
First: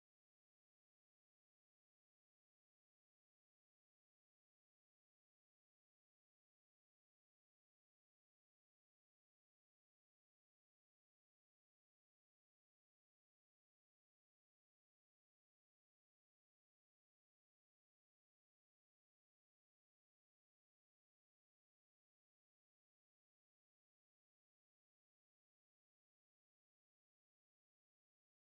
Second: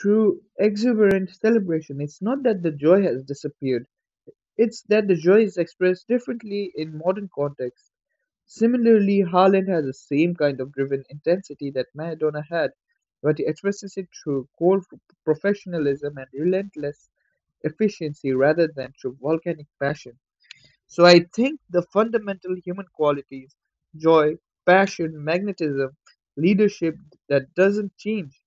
through exuberant celebration. It's not that the joy has disappeared, it's that the joy is expressed differently in modern contexts. Similarly, Haaland has the same kind of driven intensity that Maradona had, but he expresses it through cold professionalism and relentless efficiency rather than through volcanic passion. So I think the fundamental human qualities, joy, passion, magnetism, leadership, that doesn't change,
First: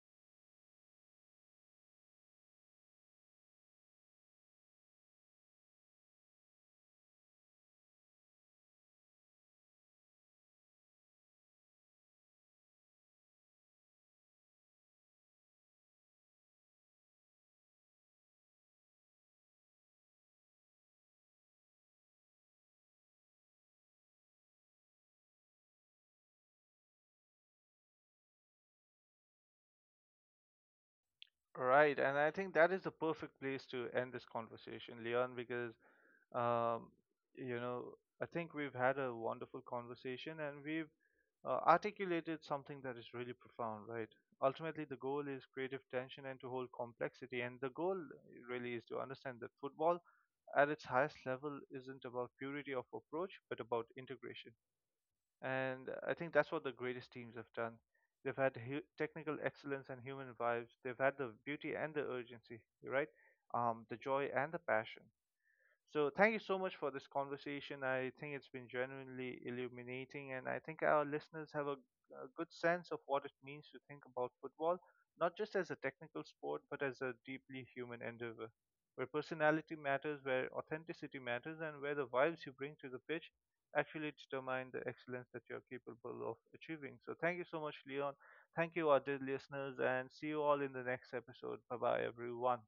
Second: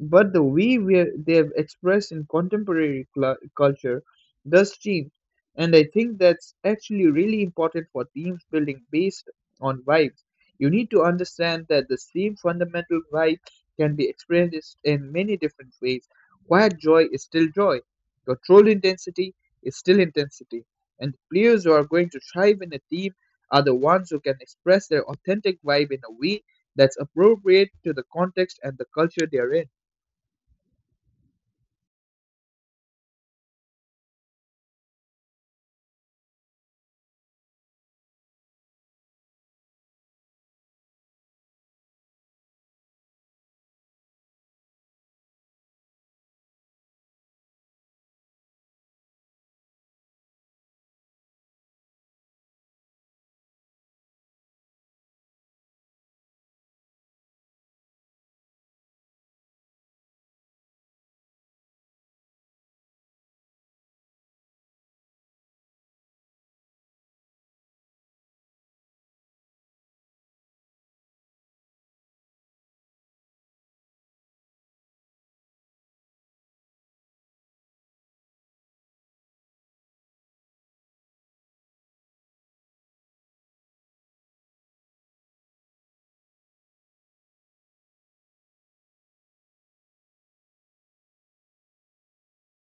but the way we they've expressed in contemporary cl- culture does change, and I think that's actually really important for teams building based on vibes. You need to understand that the same fundamental vibe can be experienced in many different ways. Quiet joy is still joy. Controlled intensity is still intensity. And players who are going to thrive in a team are the ones who can express their authentic vibe in a way that's appropriate to the context and the culture they're in.
Right, and I think that is the perfect place to end this conversation, Leon, because um, you know, I think we've had a wonderful conversation and we've uh, articulated something that is really profound, right? Ultimately, the goal is creative tension and to hold complexity, and the goal really is to understand that football at its highest level isn't about purity of approach but about integration. And I think that's what the greatest teams have done. They've had hu- technical excellence and human vibes. They've had the beauty and the urgency, you're right? Um, the joy and the passion. So thank you so much for this conversation. I think it's been genuinely illuminating, and I think our listeners have a, a good sense of what it means to think about football, not just as a technical sport, but as a deeply human endeavor, where personality matters, where authenticity matters, and where the vibes you bring to the pitch actually determine the excellence that you're capable of achieving. So thank you so much, Leon. Thank you, our dear listeners, and see you all in the next episode. Bye bye, everyone.